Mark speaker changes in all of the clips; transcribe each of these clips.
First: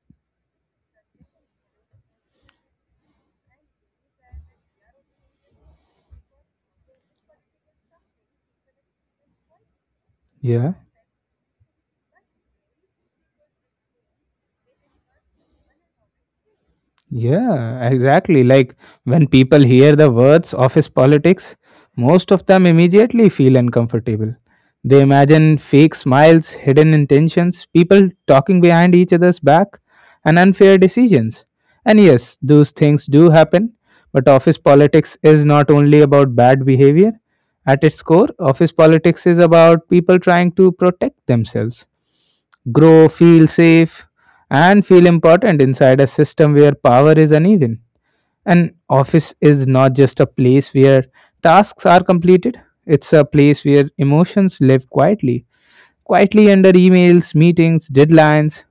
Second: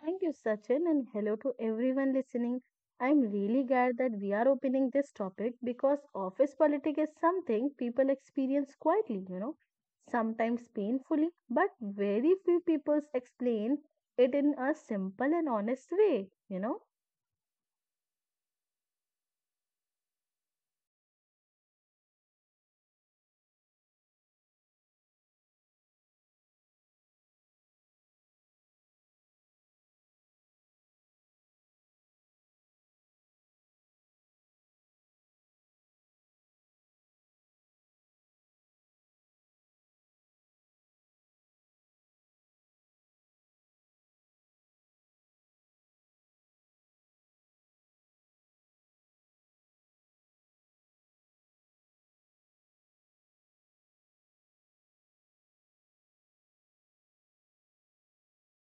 Speaker 1: Thank you, Sachin, and hello to everyone listening. I'm really glad that we are opening this topic because office politics is something people experience quietly,
Speaker 2: Yeah.
Speaker 1: sometimes painfully, but very few people explain it in a simple and honest way.
Speaker 2: Yeah, exactly. Like when people hear the words office politics, most of them immediately feel uncomfortable. They imagine fake smiles, hidden intentions, people talking behind each other's back, and unfair decisions. And yes, those things do happen, but office politics is not only about bad behavior. At its core, office politics is about people trying to protect themselves grow, feel safe, and feel important inside a system where power is uneven. An office is not just a place where tasks are completed, it's a place where emotions live quietly. Quietly under emails, meetings, deadlines.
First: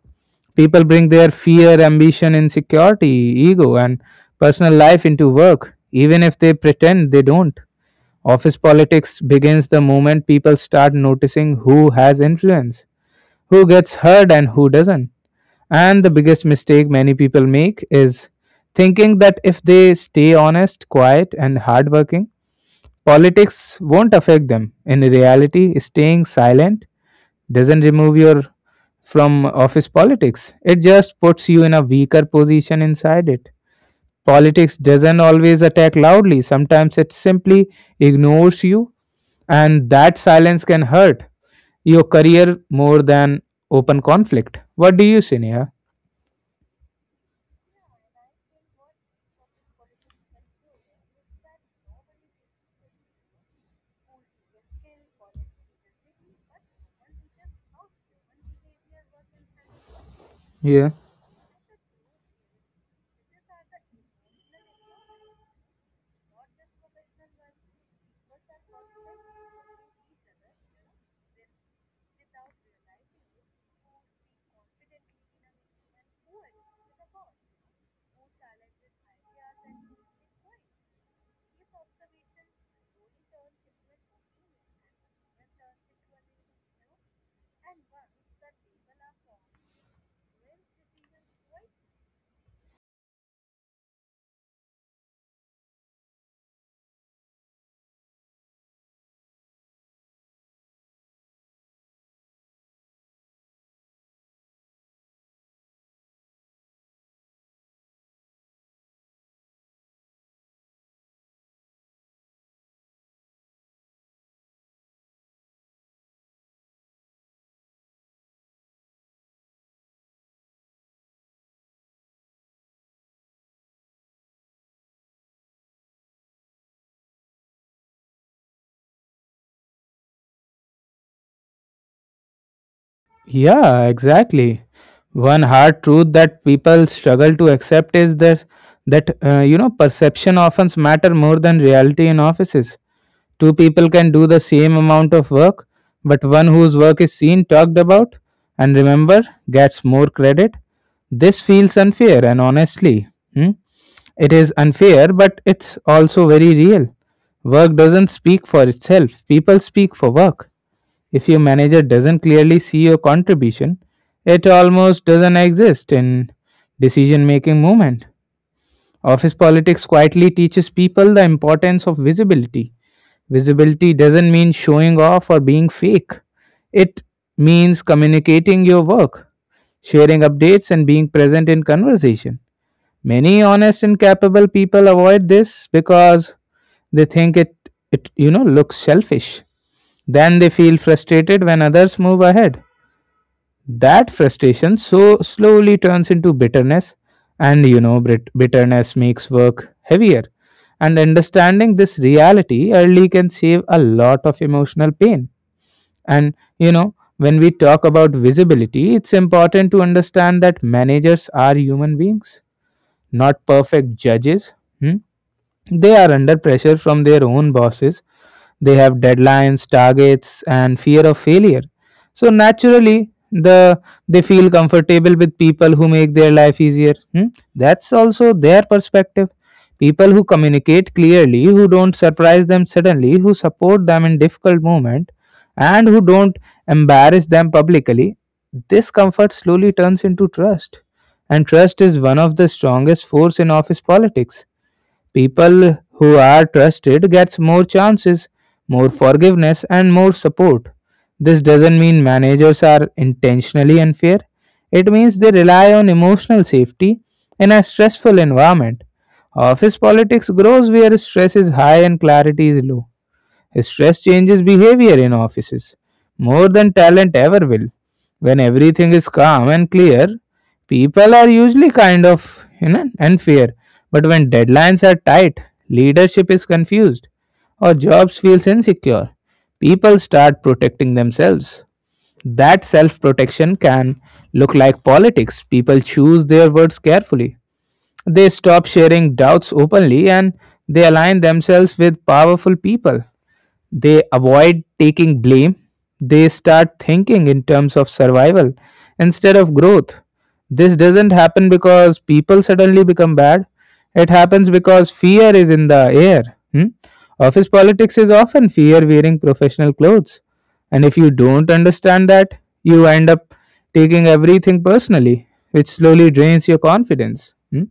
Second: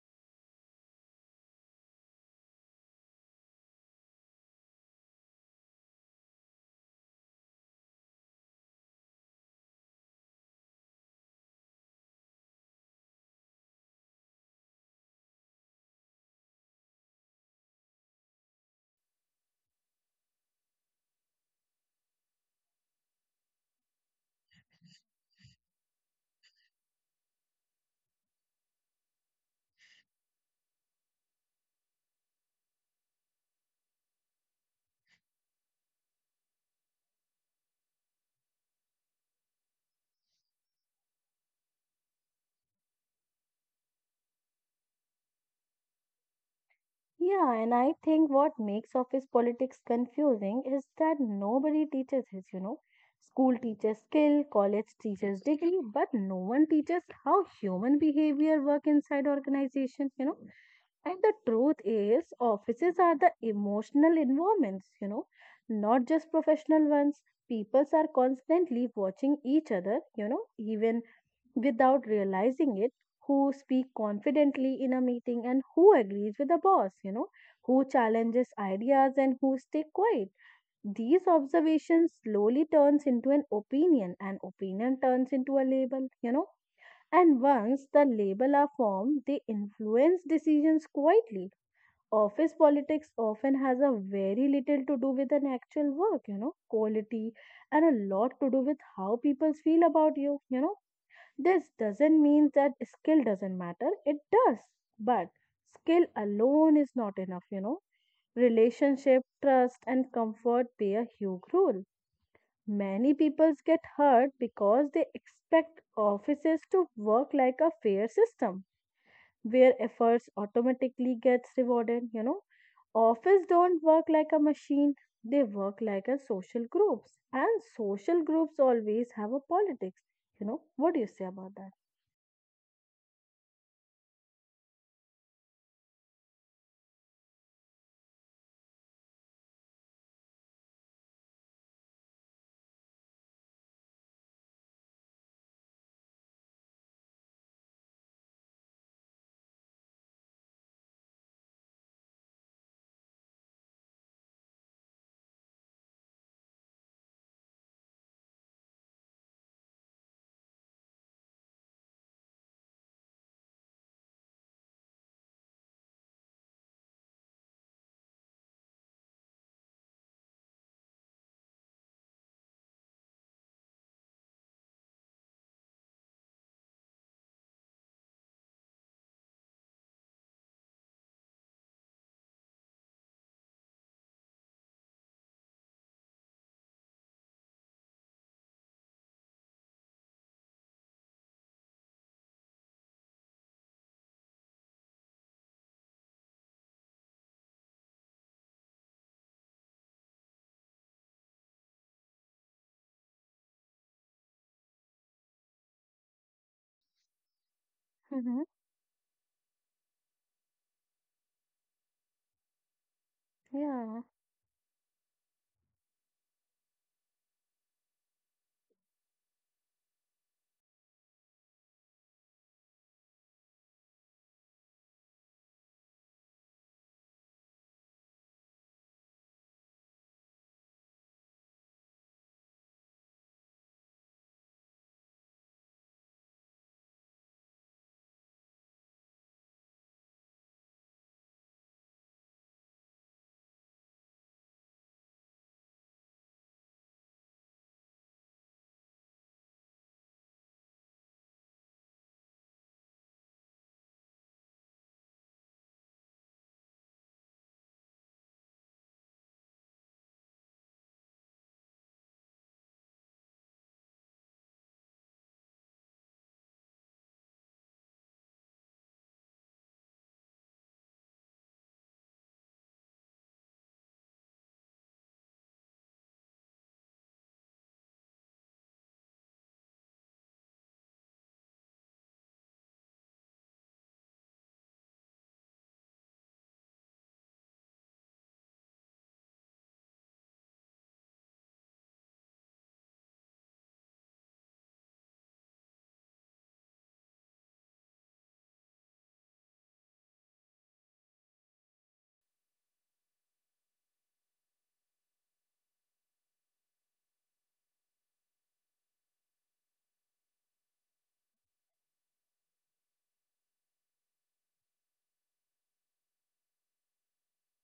Speaker 2: People bring their fear, ambition, insecurity, ego, and personal life into work, even if they pretend they don't. Office politics begins the moment people start noticing who has influence, who gets heard, and who doesn't. And the biggest mistake many people make is thinking that if they stay honest, quiet, and hardworking, politics won't affect them. In reality, staying silent doesn't remove you from office politics, it just puts you in a weaker position inside it. Politics doesn't always attack loudly, sometimes it simply ignores you, and that silence can hurt your career more than open conflict. What do you say, Neha?
Speaker 1: Yeah, and I think what makes office politics confusing is that nobody teaches it. School teaches skill, college teaches degree, but no one teaches how human behavior work inside organizations.
Speaker 2: Yeah.
Speaker 1: And the truth is offices are the emotional environments, not just professional ones. Peoples are constantly watching each other, even without realizing it, who speak confidently in a meeting and who agrees with the boss, who challenges ideas and who stay quiet. These observations slowly turns into an opinion and opinion turns into a label. And once the label are formed, they influence decisions quietly. Office politics often has a very little to do with an actual work, quality and a lot to do with how people feel about you, you know This doesn't mean that skill doesn't matter, it does, but skill alone is not enough. Relationship, trust, and comfort play a huge role. Many people get hurt because they expect offices to work like a fair system where efforts automatically gets rewarded. Office don't work like a machine, they work like a social groups and social groups always have a politics. What do you say about that?
Speaker 2: Yeah, exactly. One hard truth that people struggle to accept is that perception often matter more than reality in offices. Two people can do the same amount of work, but one whose work is seen, talked about, and remember gets more credit. This feels unfair, and honestly, it is unfair, but it's also very real. Work doesn't speak for itself; people speak for work. If your manager doesn't clearly see your contribution, it almost doesn't exist in decision making movement. Office politics quietly teaches people the importance of visibility. Visibility doesn't mean showing off or being fake. It means communicating your work, sharing updates, and being present in conversation. Many honest and capable people avoid this because they think it looks selfish. Then they feel frustrated when others move ahead. That frustration so slowly turns into bitterness, and bitterness makes work heavier. And understanding this reality early can save a lot of emotional pain. And you know, when we talk about visibility, it's important to understand that managers are human beings, not perfect
Speaker 1: Yeah,
Speaker 2: judges. Hmm? They are under pressure from their own bosses. They have deadlines, targets, and fear of failure. So naturally, they feel comfortable with people who make their life easier. Hmm? That's also their perspective. People who communicate clearly, who don't surprise them suddenly, who support them in difficult moment, and who don't embarrass them publicly. This comfort slowly turns into trust, and trust is one of the strongest force in office politics. People who are trusted gets more chances, more forgiveness and more support. This doesn't mean managers are intentionally unfair. It means they rely on emotional safety in a stressful environment. Office politics grows where stress is high and clarity is low. Stress changes behavior in offices more than talent ever will. When everything is calm and clear, people are usually and fair. But when deadlines are tight, leadership is confused or jobs feels insecure. People start protecting themselves. That self-protection can look like politics. People choose their words carefully. They stop sharing doubts openly and they align themselves with powerful people. They avoid taking blame. They start thinking in terms of survival instead of growth. This doesn't happen because people suddenly become bad. It happens because fear is in the air. Hmm? Office politics is often fear wearing professional clothes. And if you don't understand that, you end up taking everything personally, which slowly drains your confidence. Hmm?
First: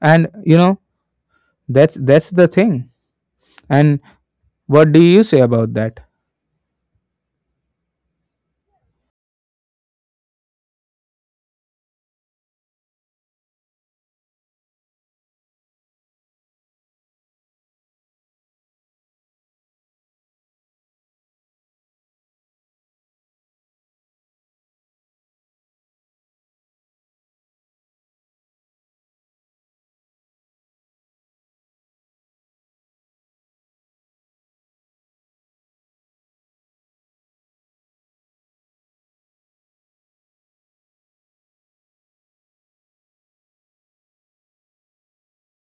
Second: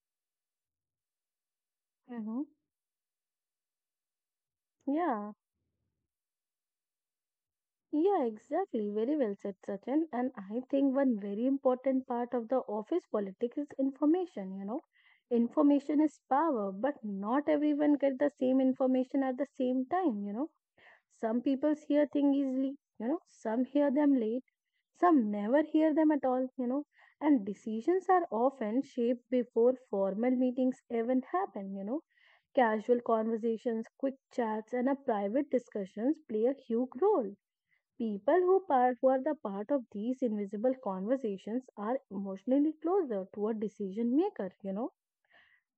Speaker 2: And you know, that's
Speaker 1: Mm-hmm.
Speaker 2: the thing. And what do you
Speaker 1: Yeah.
Speaker 2: say about that?
Speaker 1: Yeah, exactly. Very well said, Sachin. And I think one very important part of the office politics is information. Information is power, but not everyone get the same information at the same time. Some people hear things easily, some hear them late, some never hear them at all, and decisions are often shaped before formal meetings even happen. Casual conversations, quick chats, and a private discussions play a huge role. People who are the part of these invisible conversations are emotionally closer to a decision maker.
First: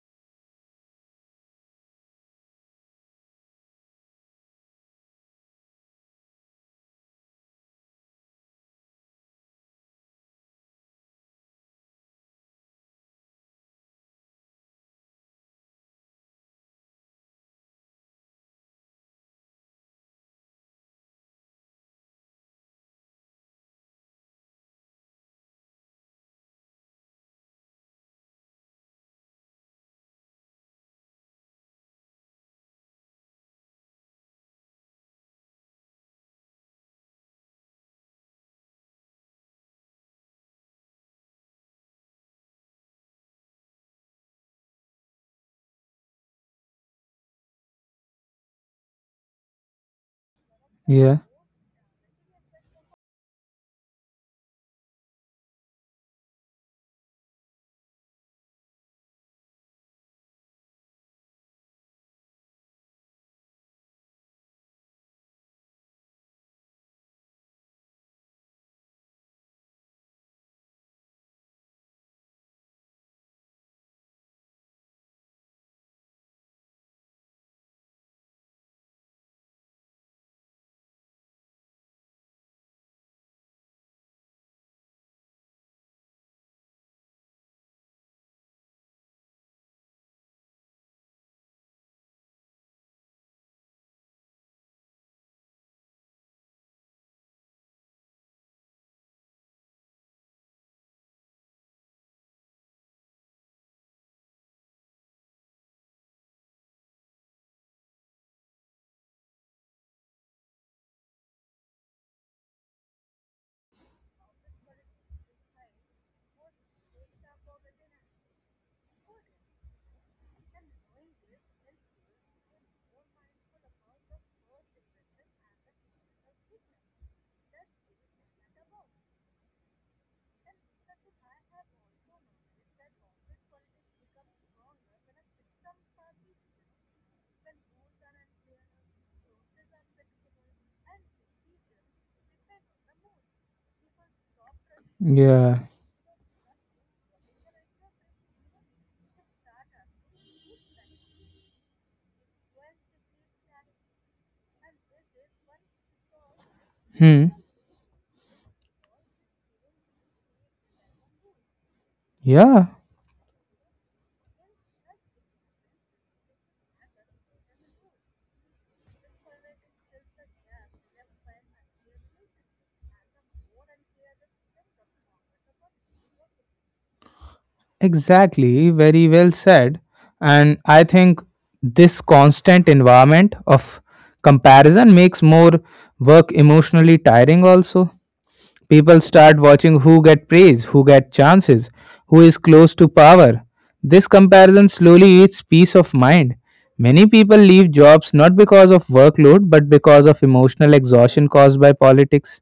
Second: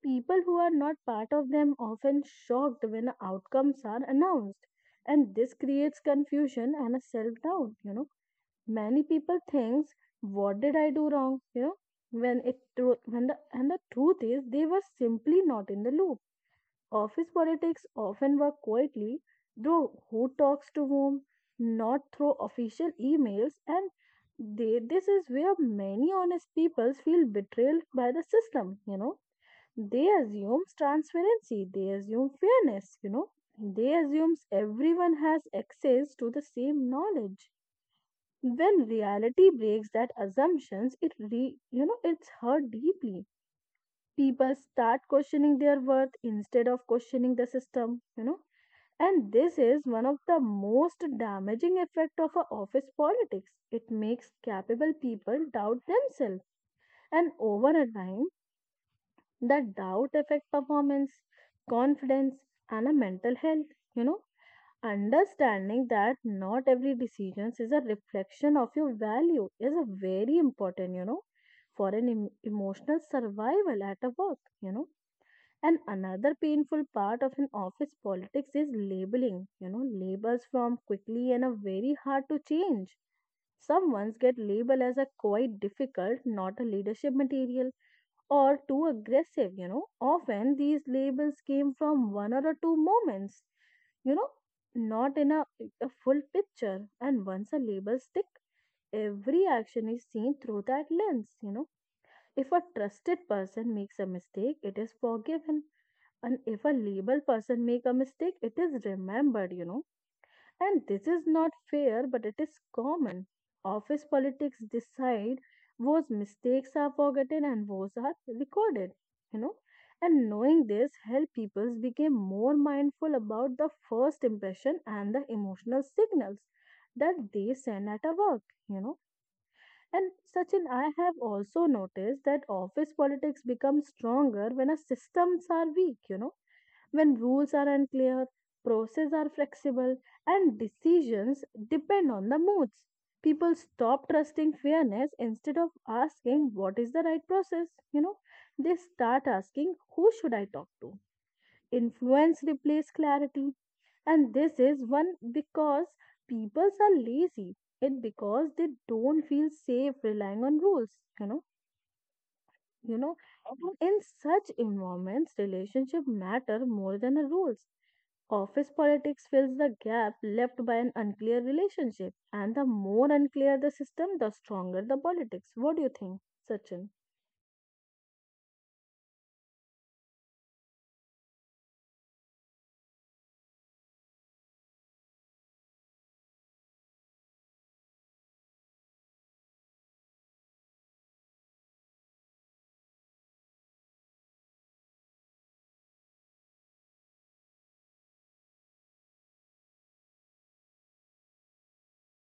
Speaker 1: People who are not part of them often shocked when outcomes are announced, and this creates confusion and a self doubt. Many people thinks, "What did I do wrong?" When the truth is they were simply not in the loop. Office politics often work quietly through who talks to whom, not through official emails, and they, this is where many honest people feel betrayed by the system. They assumes transparency, they assume fairness. They assumes everyone has access to the same knowledge. When reality breaks that assumptions, it re you know it's hurt deeply. People start questioning their worth instead of questioning the system. And this is one of the most
Speaker 2: Yeah.
Speaker 1: damaging effect of a office politics. It makes capable people doubt themselves. And over a time, that doubt affect performance, confidence, and a mental health. You know understanding that not every decision is a reflection of your value is a very important you know for an emotional survival at a work. You know and another painful part of an office politics is labeling. You know labels from quickly and are very hard to change. Some ones get labeled as a quite difficult, not a leadership material, or too aggressive. Often these labels came from one or two moments, you know, not in a, a full picture. And once a label stick, every action is seen through that lens. If a trusted person makes a mistake, it is forgiven. And if a labeled person make a mistake, it is remembered, and this is not fair, but it is common. Office politics decide whose mistakes are forgotten and whose are recorded. You know. And knowing this help people became more mindful about the first impression and the emotional signals that they send at a work. You know. And Sachin, I have also noticed that office politics becomes stronger when our systems are weak. You know when rules are unclear, processes are flexible, and decisions depend on the moods. People stop trusting fairness
Speaker 2: Yeah.
Speaker 1: instead of asking what is the right process. You know, they start asking who should I talk to. Influence replaces clarity, and this is one because people are
Speaker 2: Hmm.
Speaker 1: lazy. It because they don't feel safe relying on rules. You know,
Speaker 2: Yeah.
Speaker 1: you know, and in such environments, relationship matter more than the rules. Office politics fills the gap left by an unclear relationship, and the more unclear the system, the stronger the politics. What do you think, Sachin?
Speaker 2: Exactly. Very well said. And I think this constant environment of comparison makes more work emotionally tiring also. People start watching who get praise, who get chances, who is close to power. This comparison slowly eats peace of mind. Many people leave jobs not because of workload but because of emotional exhaustion caused by politics.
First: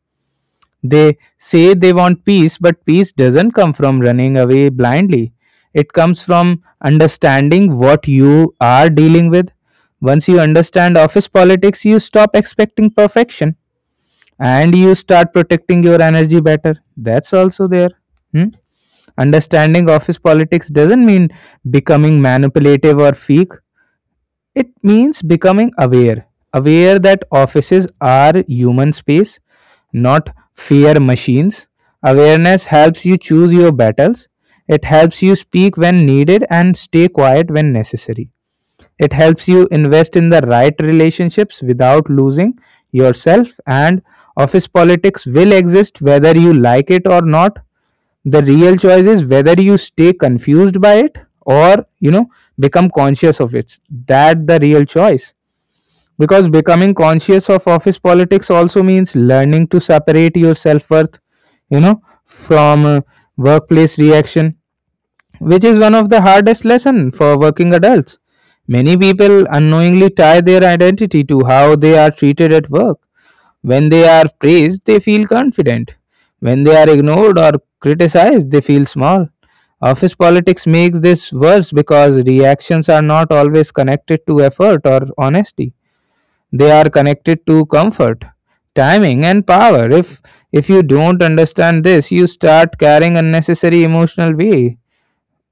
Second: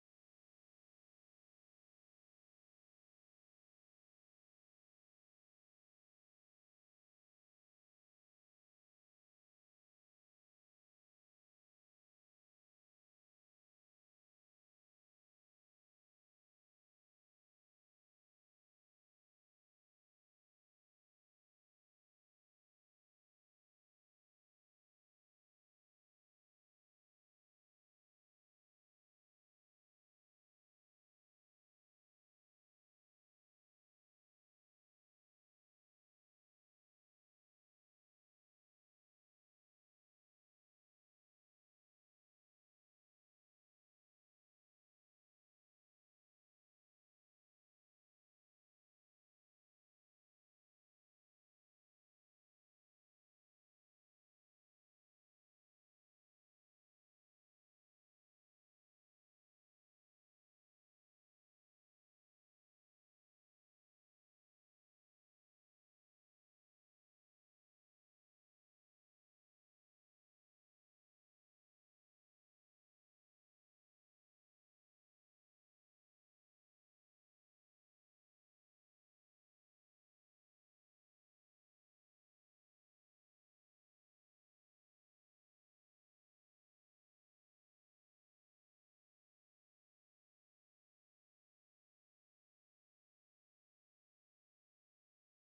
Speaker 2: They say they want peace, but peace doesn't come from running away blindly. It comes from understanding what you are dealing with. Once you understand office politics, you stop expecting perfection and you start protecting your energy better. That's also there. Hmm? Understanding office politics doesn't mean becoming manipulative or fake. It means becoming aware, aware that offices are human space, not fear machines. Awareness helps you choose your battles. It helps you speak when needed and stay quiet when necessary. It helps you invest in the right relationships without losing yourself, and office politics will exist whether you like it or not. The real choice is whether you stay confused by it or, you know, become conscious of it. That the real choice. Because becoming conscious of office politics also means learning to separate your self worth, you know, from workplace reaction which is one of the hardest lessons for working adults. Many people unknowingly tie their identity to how they are treated at work. When they are praised, they feel confident. When they are ignored or criticized, they feel small. Office politics makes this worse because reactions are not always connected to effort or honesty. They are connected to comfort, timing, and power. If you don't understand this, you start carrying unnecessary emotional weight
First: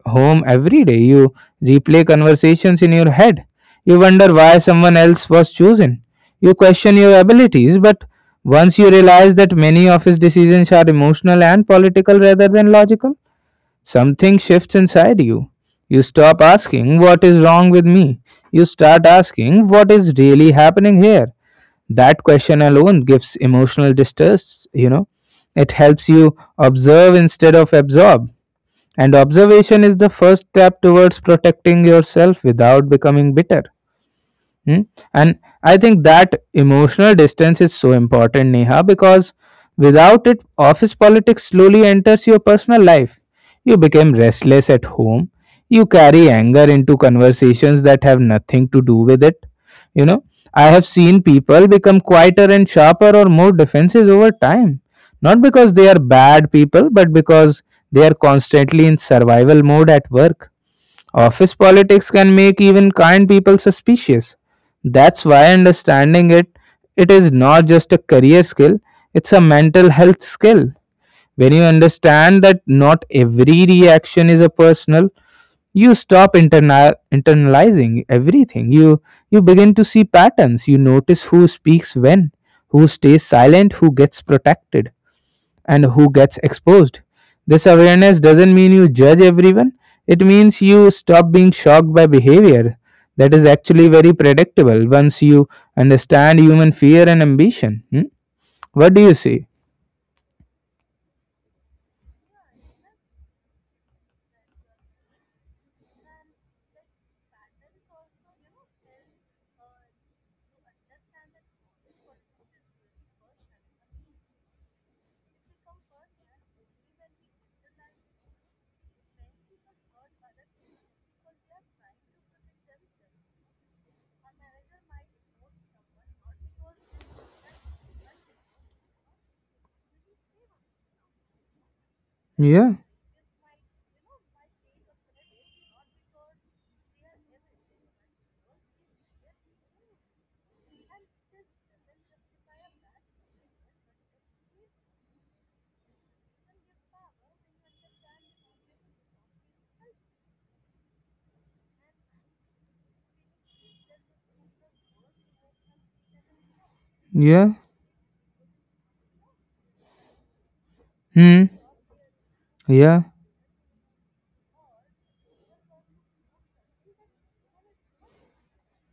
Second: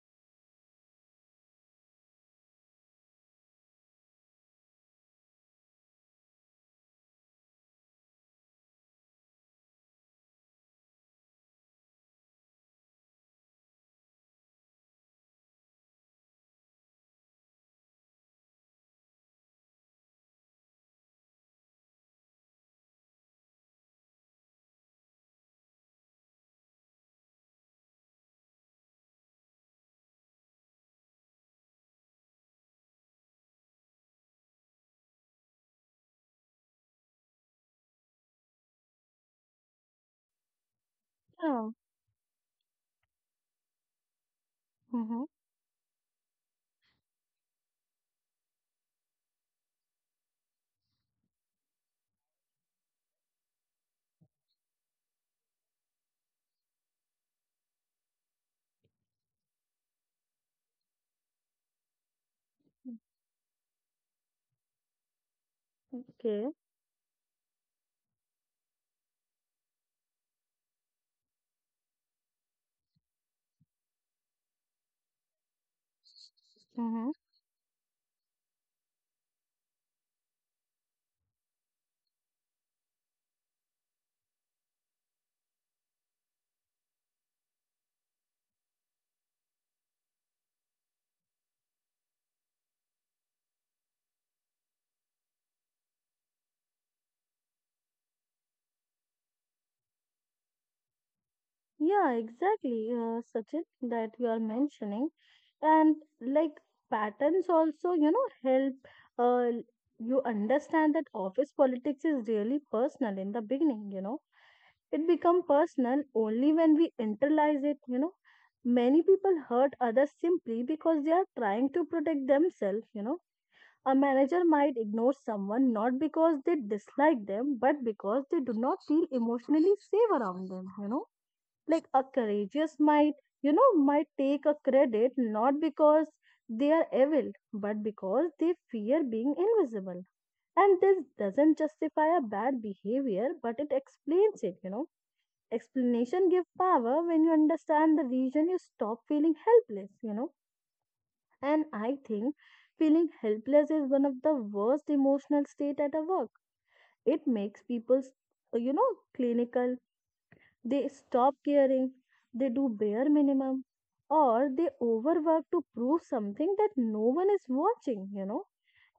Speaker 2: home every day. You replay conversations in your head. You wonder why someone else was chosen. You question your abilities, but once you realize that many of his decisions are emotional and political rather than logical, something shifts inside you. You stop asking, What is wrong with me? You start asking, What is really happening here? That question alone gives emotional distress, you know. It helps you observe instead of absorb and observation is the first step towards protecting yourself without becoming bitter. Hmm? And I think that emotional distance is so important, Neha, because without it, office politics
Speaker 1: Yeah.
Speaker 2: slowly enters your personal life. You become restless at
Speaker 1: Mm-hmm.
Speaker 2: home. You carry anger into conversations that have nothing to do with it. You know, I have seen people become quieter and sharper or more defensive over time. Not because they are bad people, but because they are constantly in survival mode at work. Office politics can make even kind people suspicious. That's why understanding it
Speaker 1: Okay.
Speaker 2: it is not just a career skill, it's a mental health skill. When you understand that not every reaction is a personal, you stop
Speaker 1: Mm-hmm.
Speaker 2: internalizing everything. You begin to see patterns. You notice who speaks when, who stays silent, who gets protected and who gets exposed. This awareness doesn't mean you judge everyone, it means you stop being shocked by behavior that is actually very predictable once you understand human fear and ambition. Hmm? What do you say?
Speaker 1: Yeah, exactly, Sachin, that you are mentioning. And like patterns also, you know, help uh, you understand that office politics is really personal in the beginning. It become personal only when we internalize it. Many people hurt others simply because they are trying to protect themselves. A manager might ignore someone not because they dislike them, but because they do not feel emotionally safe around them. You know like a
Speaker 2: Yeah,
Speaker 1: courageous might you know might take a credit not because they are evil, but because they fear being invisible. And this doesn't justify a bad behavior, but it explains it. You know explanation give power. When you understand the reason, you stop feeling helpless. You know and I think feeling helpless is one of the worst emotional state at a work. It
Speaker 2: yeah,
Speaker 1: makes people you know clinical. They stop
Speaker 2: hmm,
Speaker 1: caring, they do
Speaker 2: yeah,
Speaker 1: bare minimum, or they overwork to prove something that no one is watching.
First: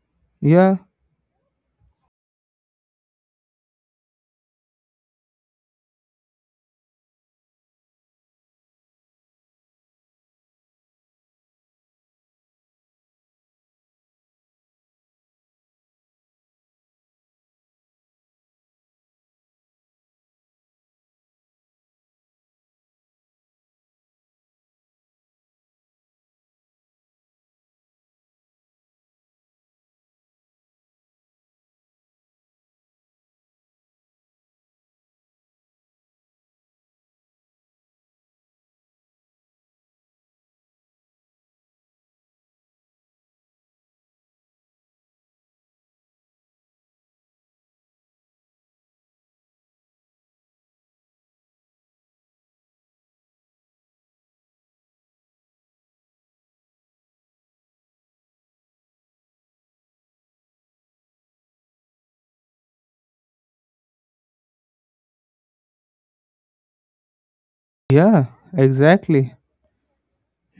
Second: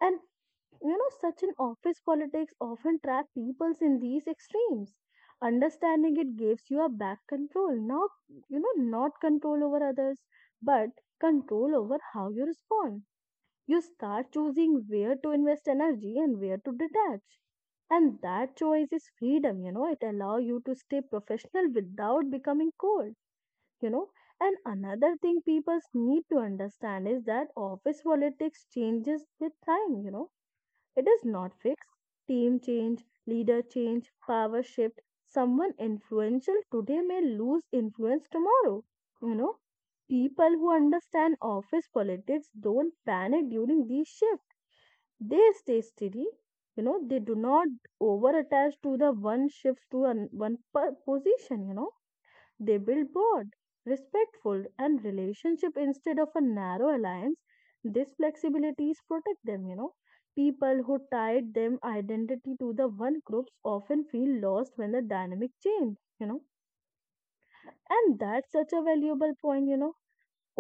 Speaker 1: And
Speaker 2: yeah,
Speaker 1: you know, such an office politics often trap peoples in these extremes. Understanding it gives you a back control, not you know, not control over others, but control over how you respond. You start choosing where to invest energy and where to detach. And that choice is freedom, you know, it allows you to stay professional without becoming cold. You know. And another thing people need to understand is that office politics changes with time. You know. It is not fixed. Team change, leader change, power shift. Someone influential today may lose influence tomorrow. You know people who understand office politics don't panic during these shifts. They stay steady. You know, they do not over attach to the one shifts to an, one position. You know, they build broad, respectful, and relationship instead of a narrow alliance. These flexibilities protect them. You know, people who tied them identity to the one groups often feel lost when the dynamic change. You know, and
Speaker 2: yeah,
Speaker 1: that's such a valuable
Speaker 2: exactly.
Speaker 1: point. You know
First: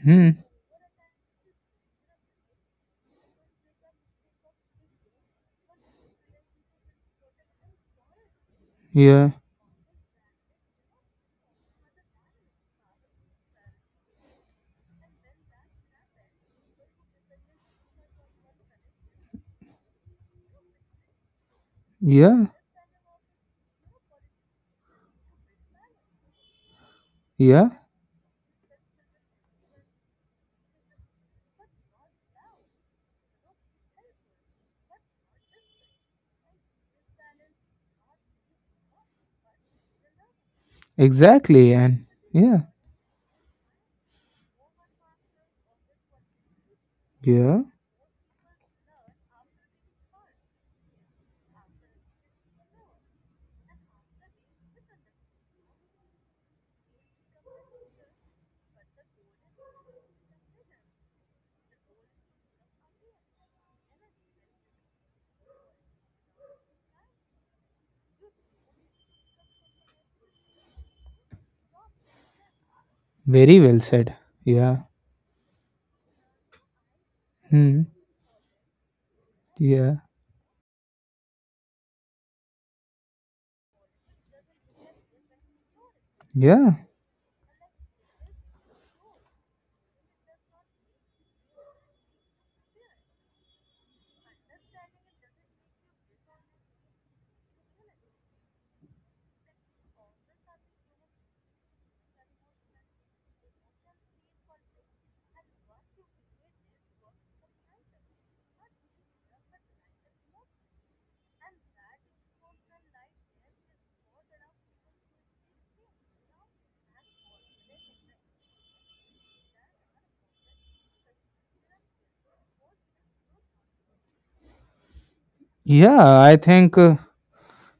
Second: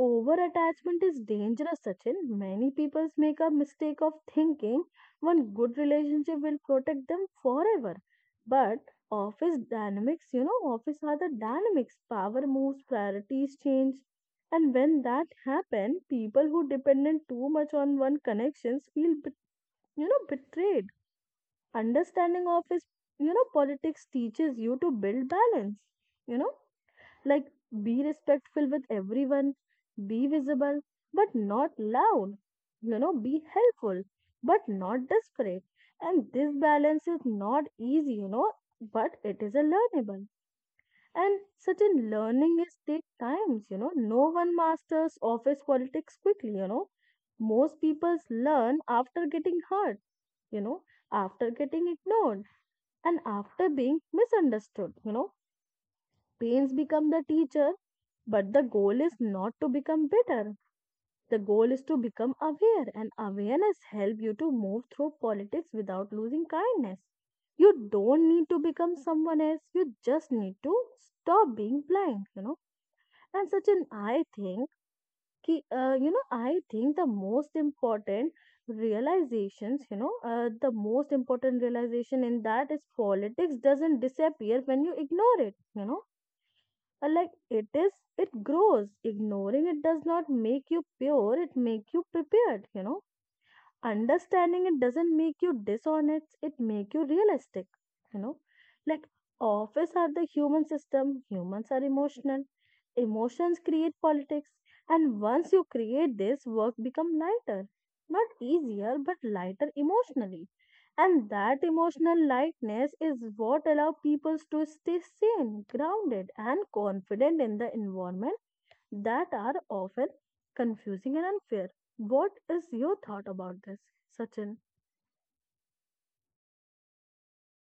Speaker 2: Hmm,
Speaker 1: over attachment is dangerous, Sachin. Many people make a mistake of thinking one good relationship will protect them forever. But
Speaker 2: yeah,
Speaker 1: office dynamics, you know, office are the dynamics. Power moves, priorities change. And when that happens, people who dependent too much on one connections feel, betrayed. Understanding
Speaker 2: yeah,
Speaker 1: office you know, politics teaches you to build balance. You know. Like,
Speaker 2: yeah,
Speaker 1: be respectful with everyone, be visible, but not loud. You know, be helpful, but not desperate. And this balance is not easy, you know, but it is a learnable. And
Speaker 2: exactly, and
Speaker 1: certain learning
Speaker 2: yeah,
Speaker 1: is take times. You know. No one masters office politics quickly. You know.
Speaker 2: yeah,
Speaker 1: Most people learn after getting hurt, you know, after getting ignored, and after being misunderstood. You know. Pains become the teacher, but the goal is not to become bitter. The goal is to become aware, and awareness help you to move through politics without losing kindness. You don't need to become someone else. You just need to stop being blind. You know. And
Speaker 2: very
Speaker 1: such
Speaker 2: well
Speaker 1: an
Speaker 2: said.
Speaker 1: I think,
Speaker 2: Yeah,
Speaker 1: you know, I think the most
Speaker 2: hmm,
Speaker 1: important
Speaker 2: yeah,
Speaker 1: the most important realization in that is politics doesn't disappear when you ignore it. You know
Speaker 2: yeah.
Speaker 1: Like it is, it grows. Ignoring it does not make you pure, it make you prepared. You know. Understanding it doesn't make you dishonest, it make you realistic. You know. Like office are the human system, humans are emotional. Emotions create politics. And once you create this, work become lighter. Not easier, but lighter emotionally, and that emotional lightness is what allows people to stay sane, grounded, and confident in the environment that are often confusing and unfair. What is your thought about this, Sachin?
Speaker 2: Yeah, I think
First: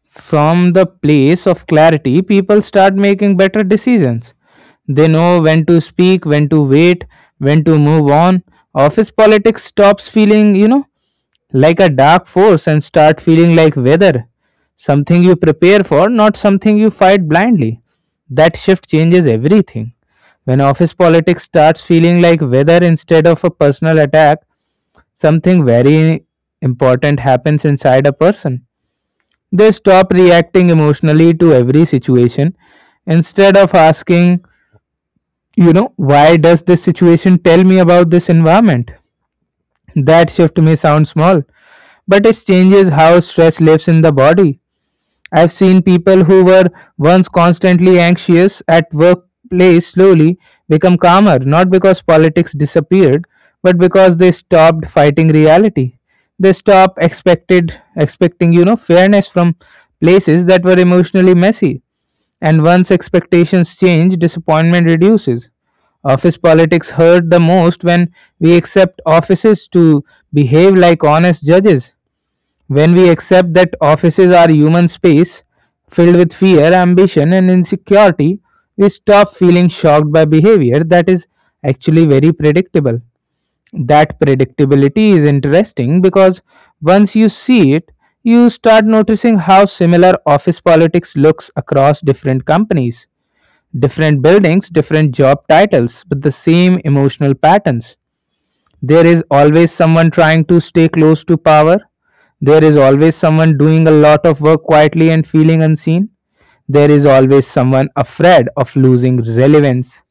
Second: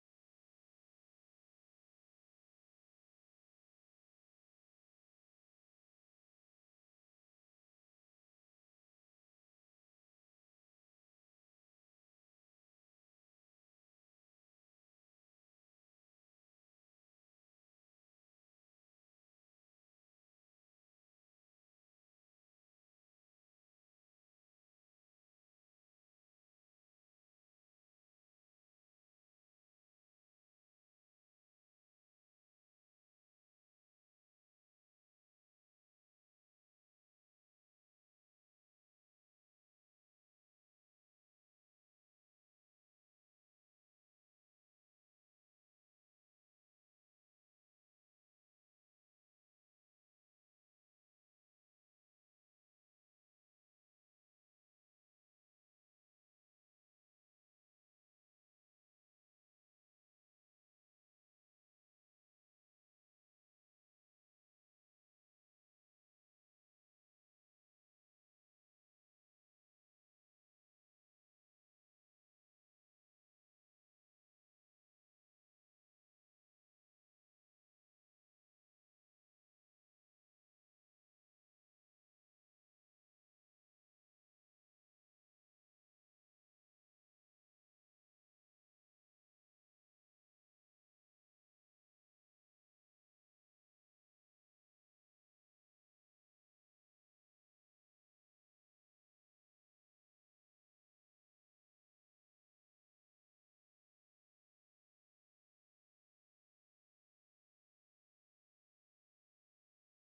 Speaker 2: from the place of clarity, people start making better decisions. They know when to speak, when to wait, when to move on. Office politics stops feeling, you know, like a dark force and start feeling like weather, something you prepare for, not something you fight blindly. That shift changes everything. When office politics starts feeling like weather instead of a personal attack, something very important happens inside a person they stop reacting emotionally to every situation instead of asking, you know, why does this situation tell me about this environment? That shift may sound small, but it changes how stress lives in the body. I've seen people who were once constantly anxious at workplace slowly become calmer, not because politics disappeared, but because they stopped fighting reality. They stopped expected expecting, you know, fairness from places that were emotionally messy. And once expectations change, disappointment reduces. Office politics hurt the most when we accept offices to behave like honest judges when we accept that offices are human space filled with fear, ambition, and insecurity, we stop feeling shocked by behavior that is actually very predictable. That predictability is interesting because once you see it, you start noticing how similar office politics looks across different companies, different buildings, different job titles, but the same emotional patterns. There is always someone trying to stay close to power. There is always someone doing a lot of work quietly and feeling unseen. There is always someone afraid of losing relevance.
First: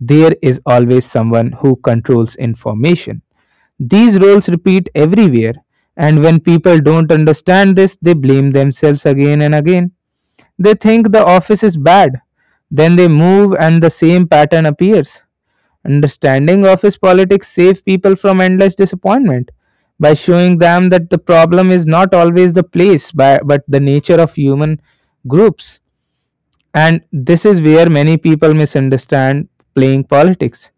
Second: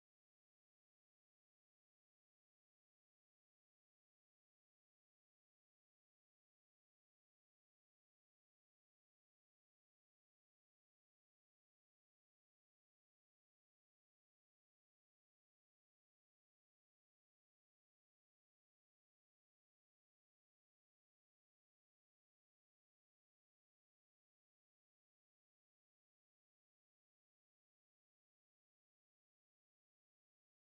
Speaker 2: There is always someone who controls information. These roles repeat everywhere, and when people don't understand this, they blame themselves again and again. They think the office is bad. Then they move, and the same pattern appears. Understanding of his politics saves people from endless disappointment by showing them that the problem is not always the place by, but the nature of human groups. And this is where many people misunderstand playing politics.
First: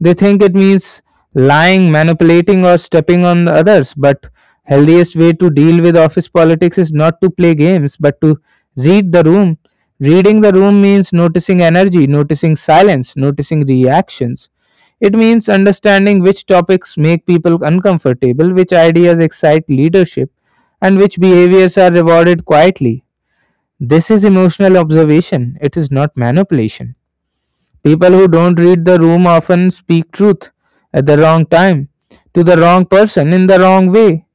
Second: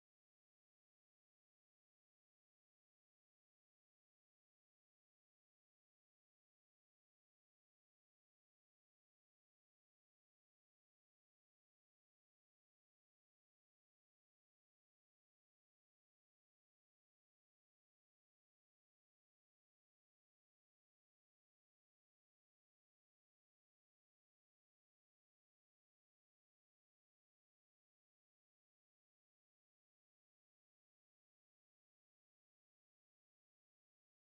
Speaker 2: They think it means lying, manipulating, or stepping on the others. But healthiest way to deal with office politics is not to play games, but to read the room. Reading the room means noticing energy, noticing silence, noticing reactions. It means understanding which topics make people uncomfortable, which ideas excite leadership, and which behaviors are rewarded quietly. This is emotional observation, it is not manipulation. People who don't read the room often speak truth at the wrong time to the wrong person in the wrong way.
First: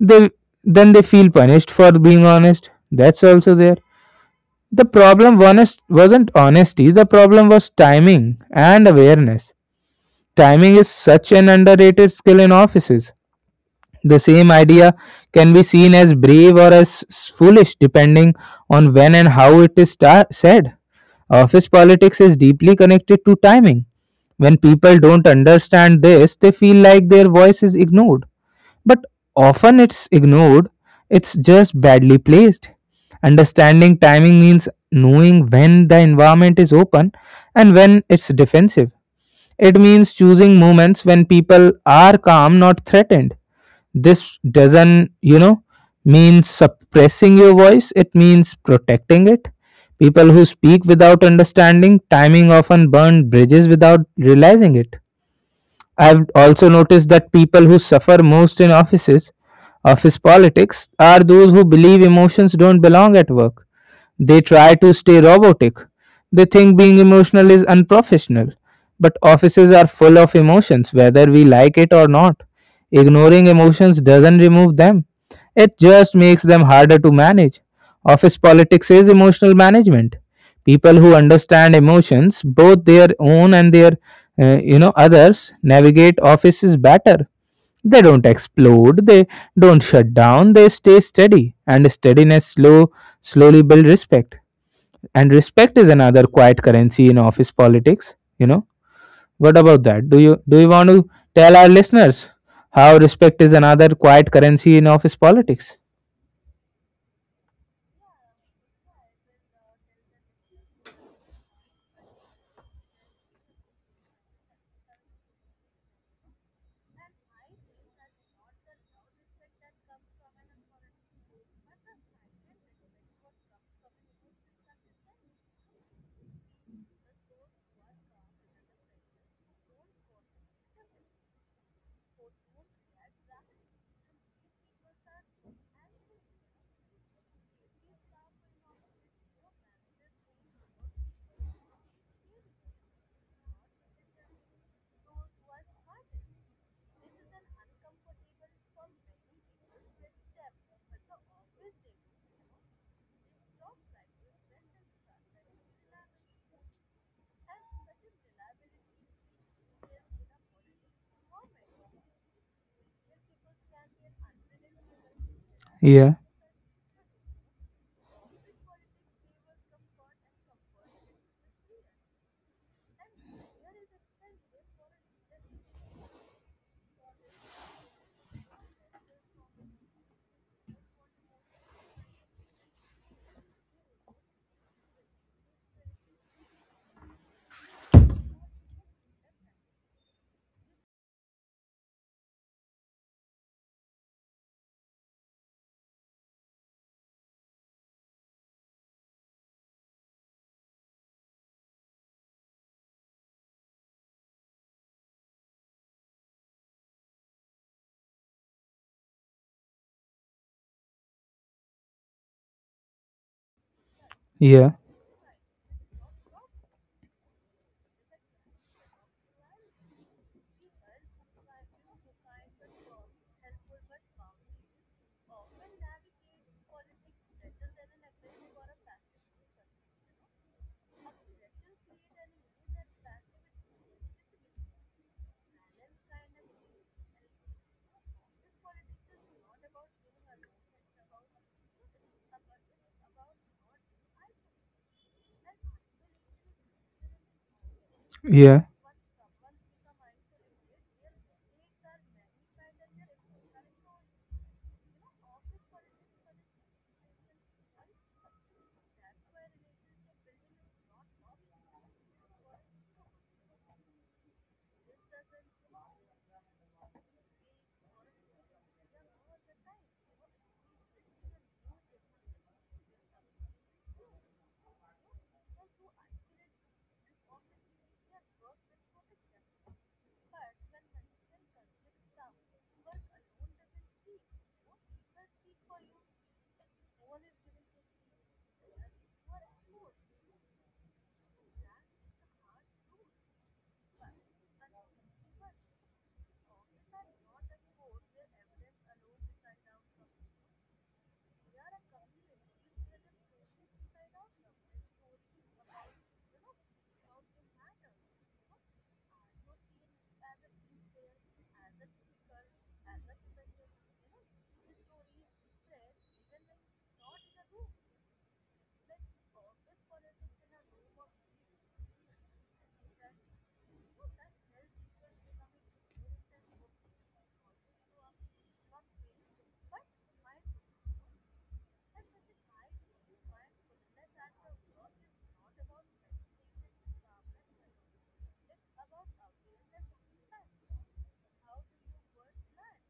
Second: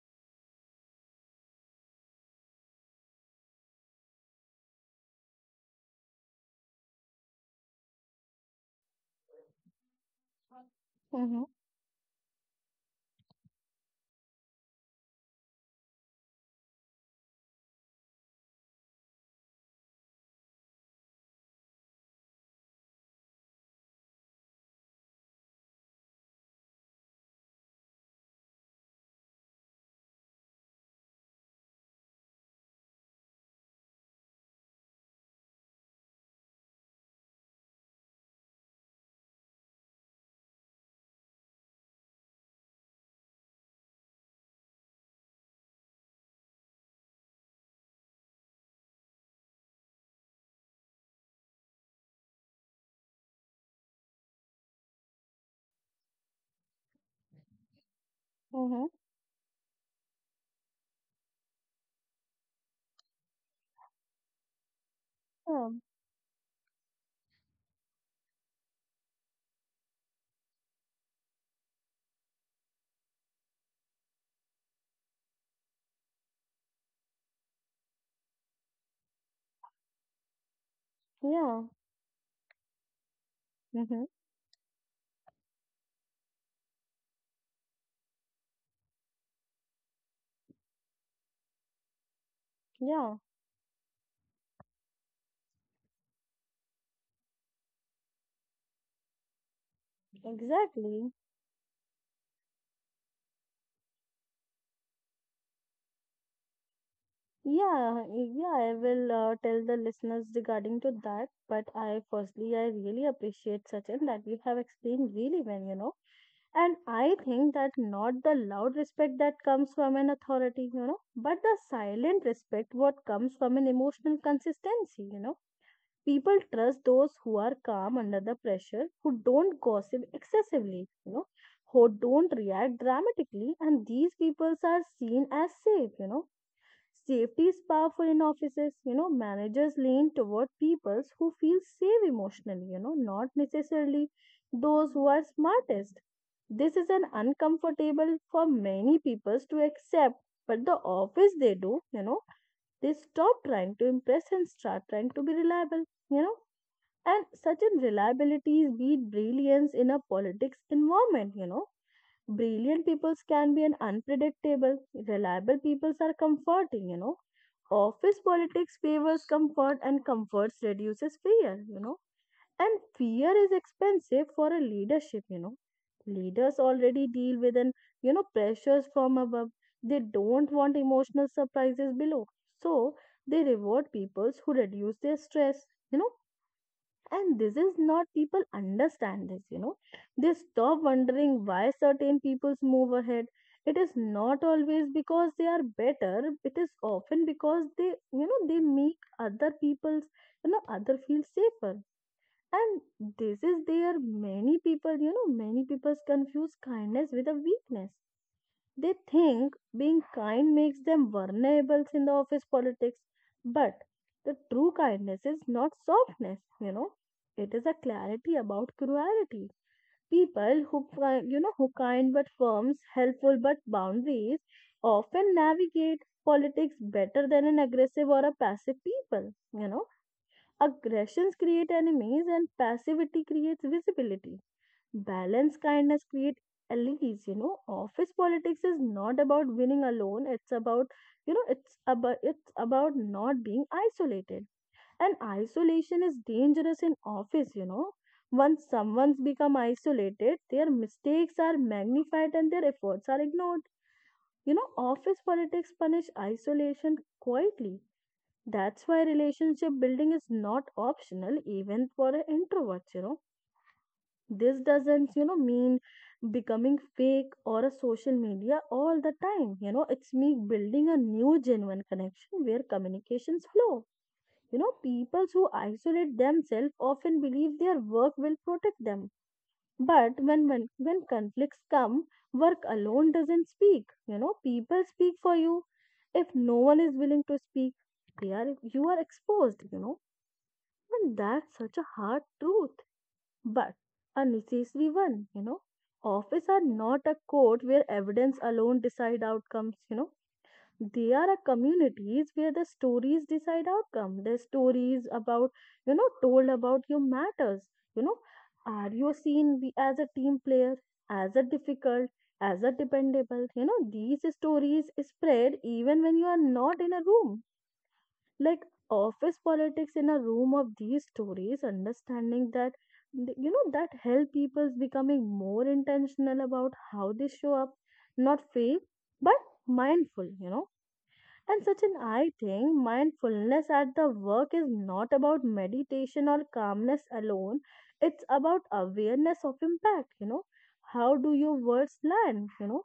Speaker 2: They they feel punished for being honest. That's also there. The problem honest, wasn't honesty, the problem was timing and awareness. Timing is such
Speaker 1: Mm-hmm.
Speaker 2: an underrated skill in offices. The same idea can be seen as brave or as foolish depending on when and how it is said. Office politics is deeply connected to timing. When people don't understand this, they feel like their voice is ignored. But often it's ignored, it's just badly placed. Understanding timing means knowing when the environment is open and when it's defensive. It means choosing moments when people are calm, not threatened. This doesn't, mean suppressing your voice, it means protecting it. People who speak without understanding timing often burn bridges without realizing it. I've also noticed that people who suffer most in
Speaker 1: Mm-hmm.
Speaker 2: offices, office politics, are those who believe emotions don't belong at work. They try to stay
Speaker 1: Yeah.
Speaker 2: robotic. They think being emotional is unprofessional. But offices are full of emotions, whether we like it or not. Ignoring emotions doesn't remove them, it just makes them harder to manage. Office politics is emotional management. People who
Speaker 1: Yeah.
Speaker 2: understand emotions, both their own and their,
Speaker 1: Mm-hmm.
Speaker 2: others, navigate offices better. They don't explode, they don't shut down, they stay steady, and steadiness
Speaker 1: Yeah.
Speaker 2: slowly build respect. And respect is another quiet currency in office politics, you know. What about that? Do you want to
Speaker 1: Exactly.
Speaker 2: tell our listeners how respect is another quiet currency in office politics?
Speaker 1: Yeah, yeah, I will tell the listeners regarding to that. But I firstly, I really appreciate Sachin that you have explained really well. You know. And I think that not the loud respect that comes from an authority, you know, but the silent respect what comes from an emotional consistency. You know. People trust those who are calm under the pressure, who don't gossip excessively, who don't react dramatically, and these people are seen as safe. Safety is powerful in offices. Managers lean toward people who feel safe emotionally, not necessarily those who are smartest. This is an uncomfortable for many people to accept, but the office they do. They stop trying to impress and start trying to be reliable. And certain reliabilities beat brilliance in a politics environment. Brilliant peoples can be an unpredictable, reliable peoples are
Speaker 2: Yeah,
Speaker 1: comforting. Office politics favors comfort and comforts reduces fear. And fear is expensive for a leadership. Leaders already deal with an pressures from above. They don't want emotional surprises below. So they reward peoples who reduce their stress, you know and this is not people understand this. They stop wondering why certain peoples move ahead. It is not always because they are better, it is often because they they make other people's other feel safer. And this is there many people, many people confuse kindness with a weakness. They think being kind makes them vulnerable in the office politics, but the true
Speaker 2: yeah,
Speaker 1: kindness is not softness. It is a clarity about cruelty. People who who kind but firms, helpful but boundaries, often navigate politics better than an aggressive or a passive people. Aggressions create enemies and passivity creates visibility. Balance kindness create allies. Office politics is not about winning alone. It's about, you know, it's about not being isolated. And isolation is dangerous in office.
Speaker 2: yeah,
Speaker 1: Once someone's become isolated, their mistakes are magnified and their efforts are ignored. You know, office politics punish isolation quietly. That's why relationship building is not optional even for introverts. This doesn't mean becoming fake or a social media all the time. You know, it's me building a new genuine connection where communications flow. You know, people who isolate themselves often believe their work will protect them. But when conflicts come, work alone doesn't speak. You know, people speak for you. If no one is willing to speak, they are you are exposed. And that's such a hard truth but a necessary one. Office are not a court where evidence alone decide outcomes. They are a communities where the stories decide outcome. The stories about, told about your matters, you know. Are you seen as a team player, as a difficult, as a dependable? You know, these stories spread even when you are not in a room like office politics in a room of these stories understanding that that help people's becoming more intentional about how they show up, not fake but mindful. And such an I think mindfulness at the work is not about meditation or calmness alone, it's about awareness of impact. How do your words land?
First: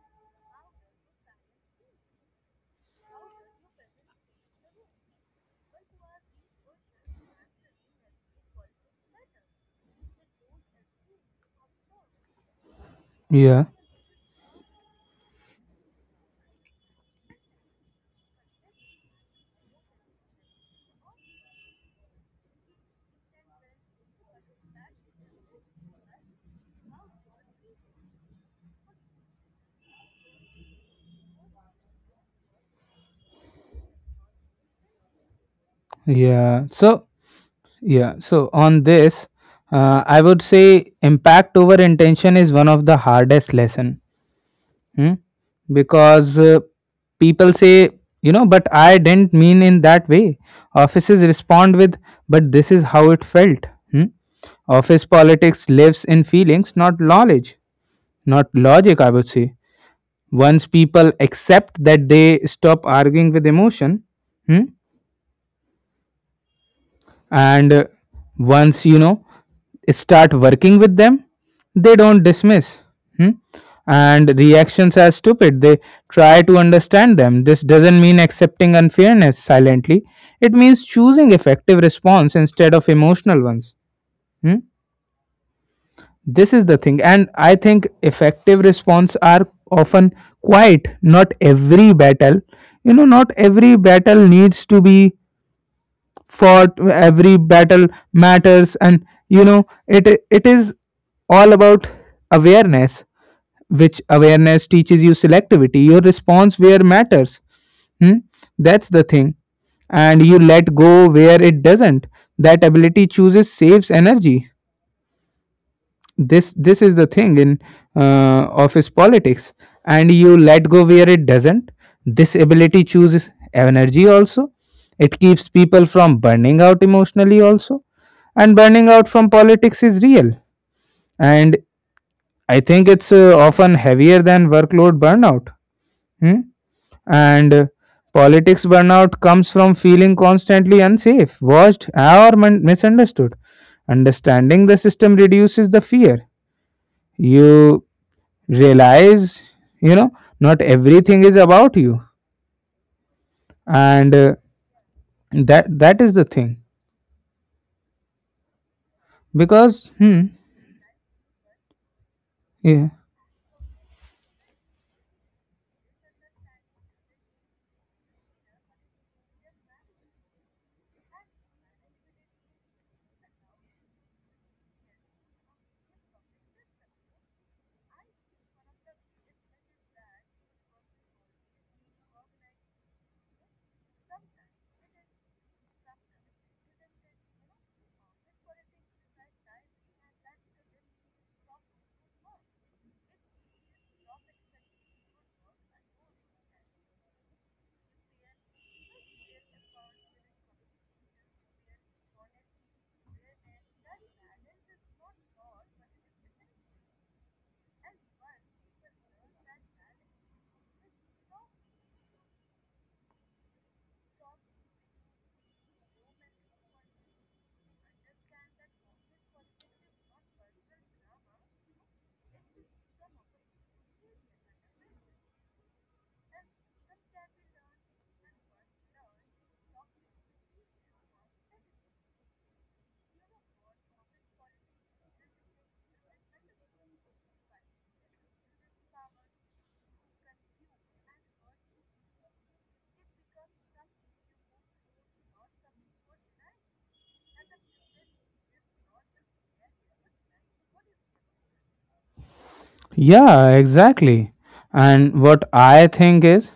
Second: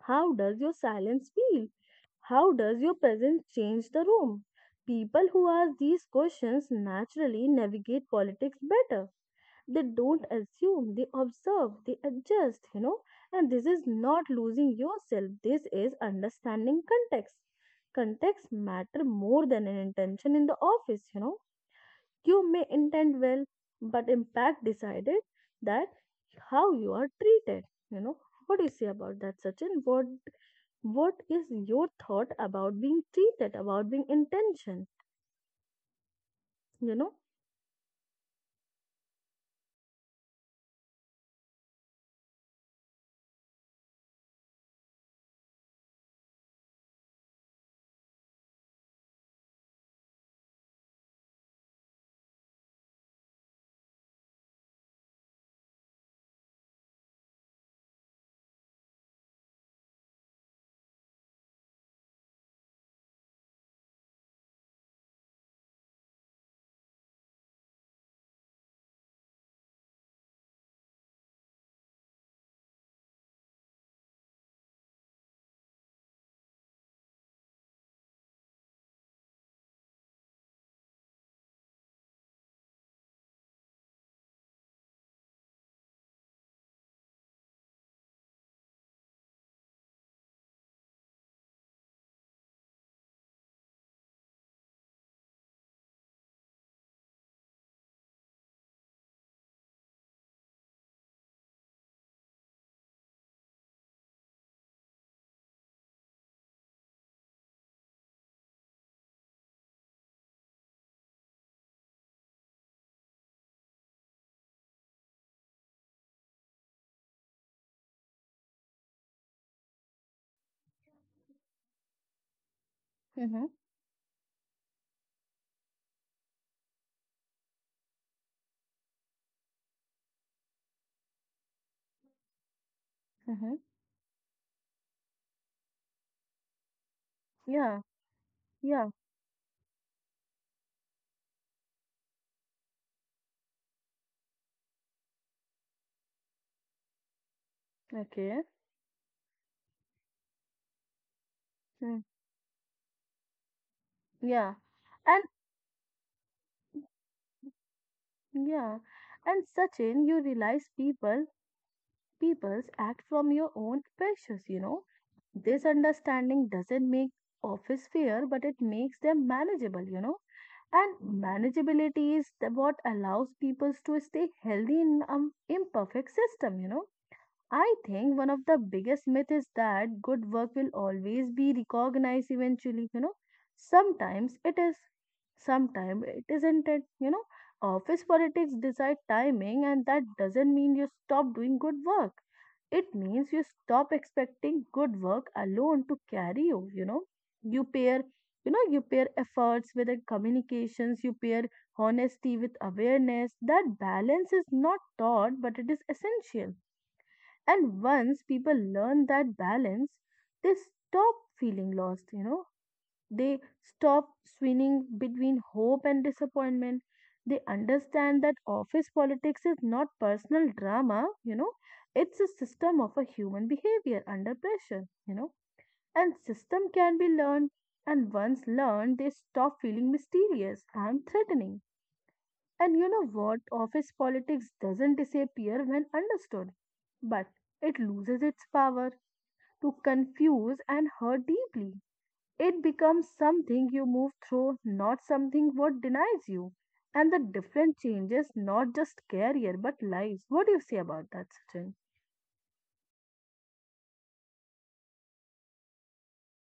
Speaker 1: How does your silence feel? How does your presence change the room? People who ask these questions naturally navigate politics better. They don't assume, they observe, they adjust. And this
Speaker 2: yeah,
Speaker 1: is not losing yourself, this is understanding context. Context matter more than an intention in the office, you know. You may intend well, but impact decided that how you are treated. You know, what do you say about that, Sachin? What is your thought about being treated, about being intention?
Speaker 2: yeah.
Speaker 1: You
Speaker 2: So,
Speaker 1: know?
Speaker 2: yeah, so on this, I would say impact over intention is one of the hardest lesson. Hmm? Because people say, you know, but I didn't mean in that way. Offices respond with, but this is how it felt. Hmm? Office politics lives in feelings, not knowledge, not logic, I would say. Once people accept that they stop arguing with emotion, hmm, and once you know start working with them they don't dismiss. hmm? And reactions are stupid, they try to understand them. This doesn't mean accepting unfairness silently, it means choosing effective response instead of emotional ones. hmm? This is the thing, and I think effective response are often quiet. Not every battle, you know, not every battle needs to be fought. Every battle matters, and you know it is all about awareness, which awareness teaches you selectivity your response where matters. Hmm? That's the thing. And you let go where it doesn't. That ability chooses saves energy. This is the thing in office politics. And you let go where it doesn't. This ability chooses
Speaker 1: Mm-hmm.
Speaker 2: energy also. It keeps people from burning out emotionally also. And burning out from politics is real, and I think it's
Speaker 1: Mm-hmm.
Speaker 2: often heavier than workload burnout. hmm? And
Speaker 1: Yeah.
Speaker 2: politics
Speaker 1: Yeah.
Speaker 2: burnout comes from feeling constantly unsafe, watched, or misunderstood. Understanding the system reduces the fear. You
Speaker 1: Okay.
Speaker 2: realize, you know, not everything is about you.
Speaker 1: Mm.
Speaker 2: And
Speaker 1: Yeah. And
Speaker 2: that that is the thing.
Speaker 1: yeah. And
Speaker 2: Because
Speaker 1: Sachin, you realize people's
Speaker 2: yeah,
Speaker 1: act from your own pressures. This understanding doesn't make office fair, but it makes them manageable. And manageability is the, what allows people to stay healthy in an imperfect system. I think one of the biggest myths is that good work will always be recognized eventually. Sometimes it is, sometimes it isn't it. Office politics decide timing and that doesn't mean you stop doing good work. It means you stop expecting good work alone to carry you, you know. You you pair efforts with the communications, you pair honesty with awareness. That balance is not taught, but it is essential, and once people learn that balance, they stop feeling lost. They stop swinging between hope and disappointment. They understand that office politics is not personal drama. It's a system of a human behavior under pressure. And system can be learned. And once learned, they stop feeling mysterious and threatening, and you know what? Office politics doesn't disappear when understood, but it loses its power to confuse and hurt deeply. It becomes something you move through, not something what denies you. And the different changes not just career but lives. What do you say about that, Sachin?
Speaker 2: yeah exactly. And what I think is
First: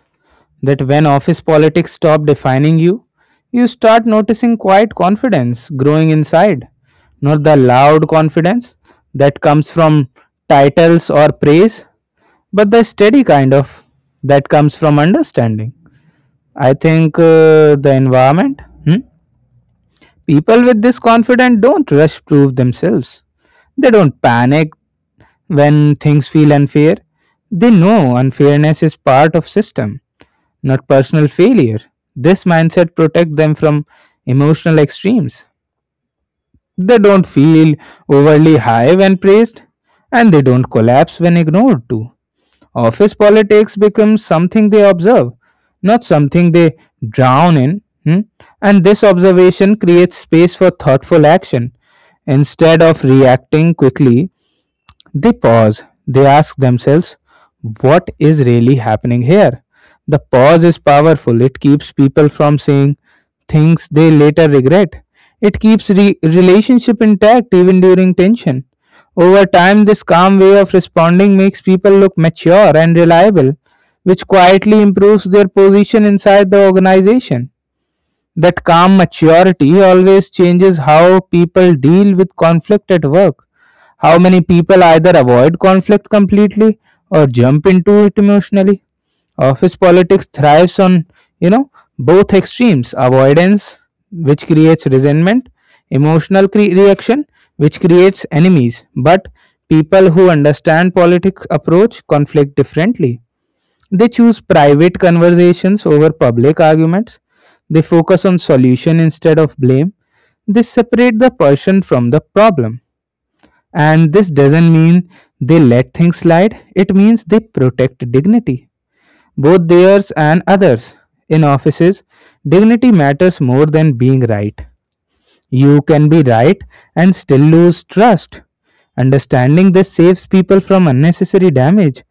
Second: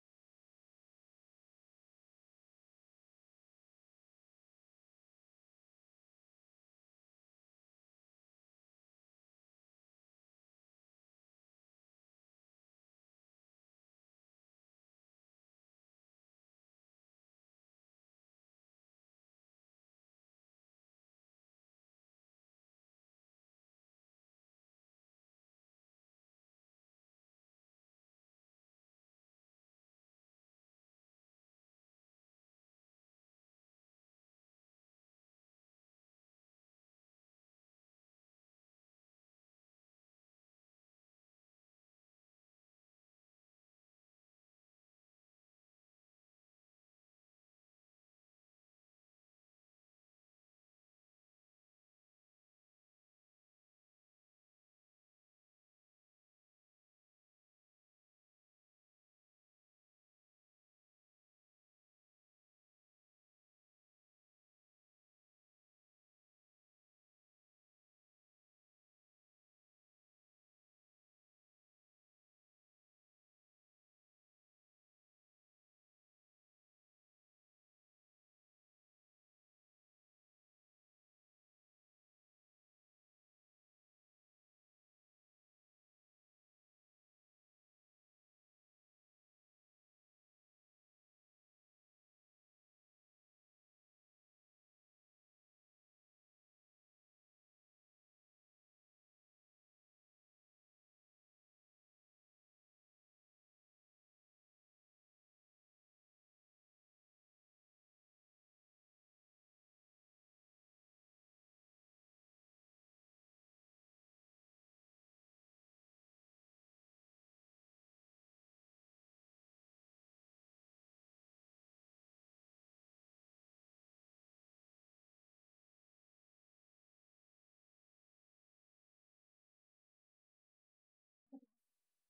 Speaker 2: that when office politics stop defining you, you start noticing quiet confidence growing inside. Not the loud confidence that comes from titles or praise, but the steady kind of that comes from understanding, I think the environment. Hmm? People with this confidence don't rush prove themselves. They don't panic when things feel unfair. They know unfairness is part of system, not personal failure. This mindset protect them from emotional extremes. They don't feel overly high when praised, and they don't collapse when ignored too. Office politics becomes something they observe, not something they drown in. Hmm? And this observation creates space for thoughtful action. Instead of reacting quickly, they pause. They ask themselves, what is really happening here? The pause is powerful. It keeps people from saying things they later regret. It keeps relationship intact even during tension. Over time, this calm way of responding makes people look mature and reliable, which quietly improves their position inside the organization. That calm maturity always changes how people deal with conflict at work. How many people either avoid conflict completely or jump into it emotionally. Office politics thrives on, you know, both extremes avoidance, which creates resentment, emotional reaction, which creates enemies. But people who understand politics approach conflict differently. They choose private conversations over public arguments. They focus on solution instead of blame. They separate the person from the problem. And this doesn't mean they let things slide, it means they protect dignity, both theirs and others. In offices, dignity matters more than being right. You can be right and still lose trust. Understanding this saves people from unnecessary damage.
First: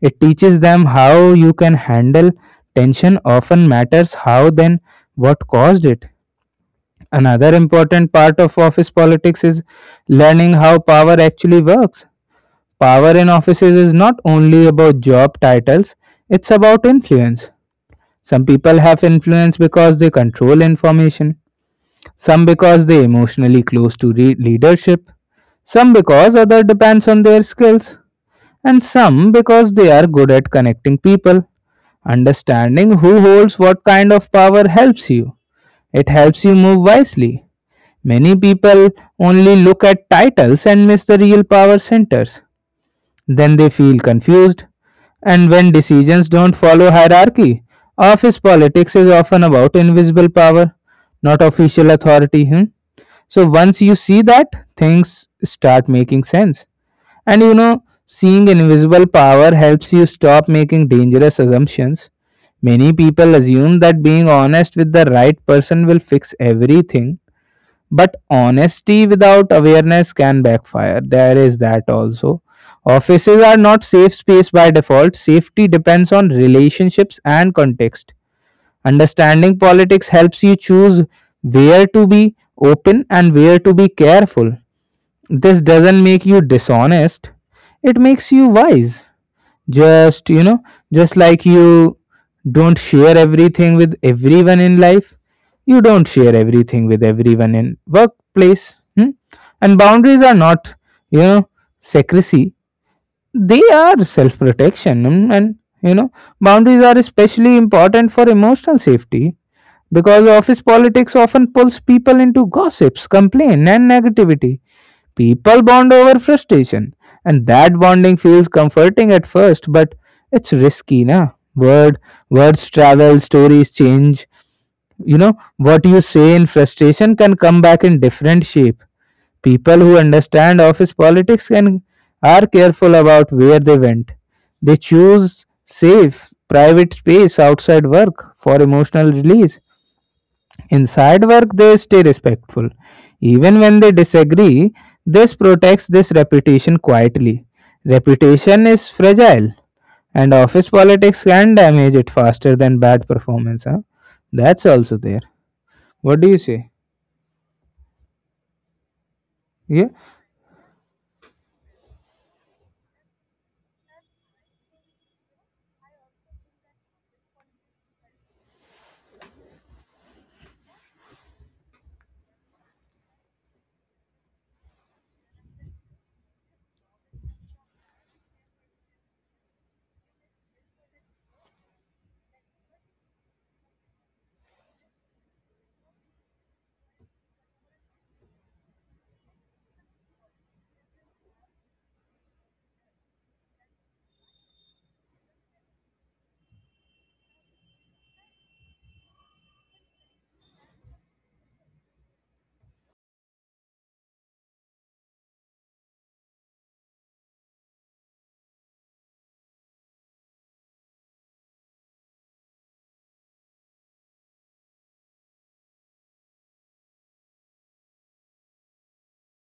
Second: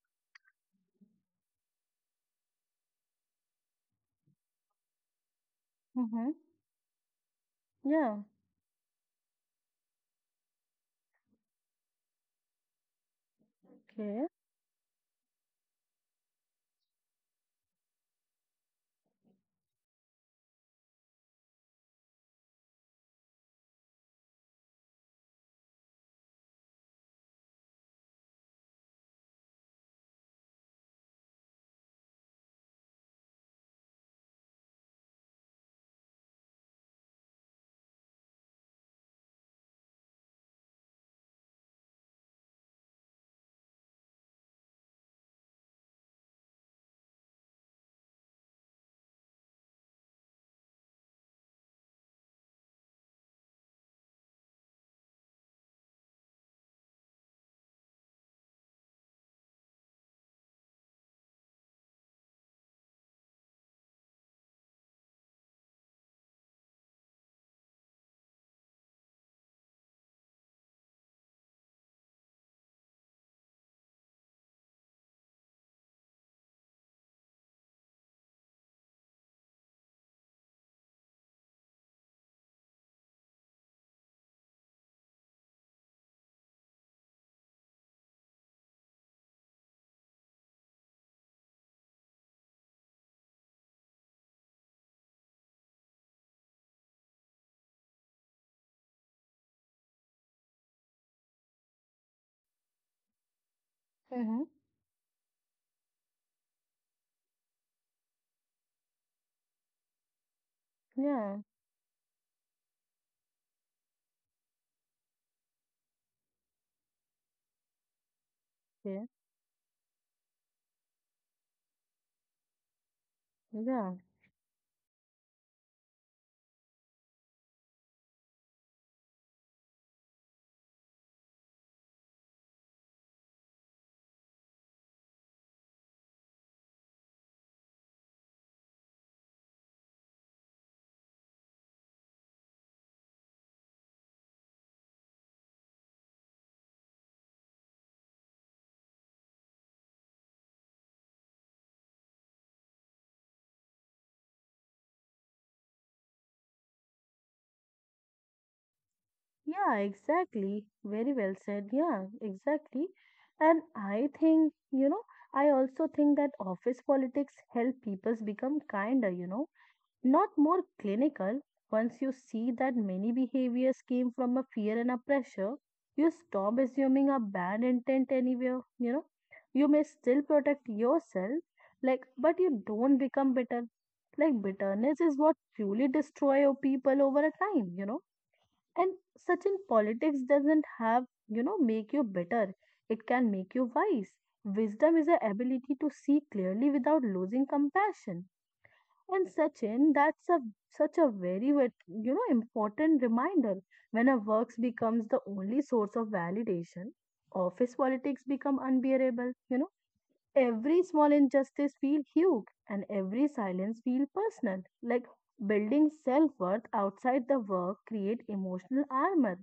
Speaker 2: It teaches them how you can handle tension often matters how then what caused it.
Speaker 1: Mm-hmm.
Speaker 2: Another important
Speaker 1: Yeah.
Speaker 2: part of office politics is learning how power actually works. Power in offices is not
Speaker 1: Okay.
Speaker 2: only about job titles, it's about influence. Some people have influence because they control information, some because they emotionally close to leadership, some because other depends on their skills, and some because they are good at connecting people. Understanding who holds what kind of power helps you. It helps you move wisely. Many people only look at titles and miss the real power centers. Then they feel confused. And when decisions don't follow hierarchy, office politics is often about invisible power, not official authority. Hmm? So once you see that, things start making sense. And you know, seeing invisible power helps you stop making dangerous assumptions. Many people assume that being honest with the right person will fix everything, but honesty without awareness can backfire. There is that also. Offices are not safe space by default. Safety depends on relationships and context. Understanding politics helps you choose where to be open and where to be careful. This doesn't make you dishonest, it makes you wise. Just, you know, just like you don't share everything with everyone in life, you don't share everything with everyone in workplace. Hmm? And boundaries are not, you know, secrecy, they are self
Speaker 1: Mm-hmm.
Speaker 2: protection. And, you know, boundaries are especially important for emotional safety because office politics
Speaker 1: Yeah.
Speaker 2: often pulls people into gossips, complaint, and negativity. People bond over frustration, and that bonding feels
Speaker 1: Okay.
Speaker 2: comforting at first, but it's risky, na? Words travel, stories
Speaker 1: Yeah.
Speaker 2: change. You know, what you say in frustration can come back in different shape. People who understand office politics can are careful about where they went. They choose safe, private space outside work for emotional release. Inside work, they stay respectful. Even when they disagree, this protects this reputation quietly. Reputation is fragile, and office politics can damage it faster than bad performance. Huh? That's also there. What do you say?
Speaker 1: Yeah,
Speaker 2: Yeah,
Speaker 1: exactly. Very well said. Yeah, exactly. And I think, you know, I also think that office politics help people become kinder, not more clinical. Once you see that many behaviors came from a fear and a pressure, you stop assuming a bad intent anywhere, you know. You may still protect yourself, like, but you don't become bitter. Like, bitterness is what truly destroy your people over a time, and such in politics doesn't have make you better. It can make you wise. Wisdom is the ability to see clearly without losing compassion. And Sachin, that's a such a very important reminder. When a works becomes the only source of validation, office politics become unbearable. You know, every small injustice feel huge, and every silence feel personal. Like building self worth outside the work create emotional armor,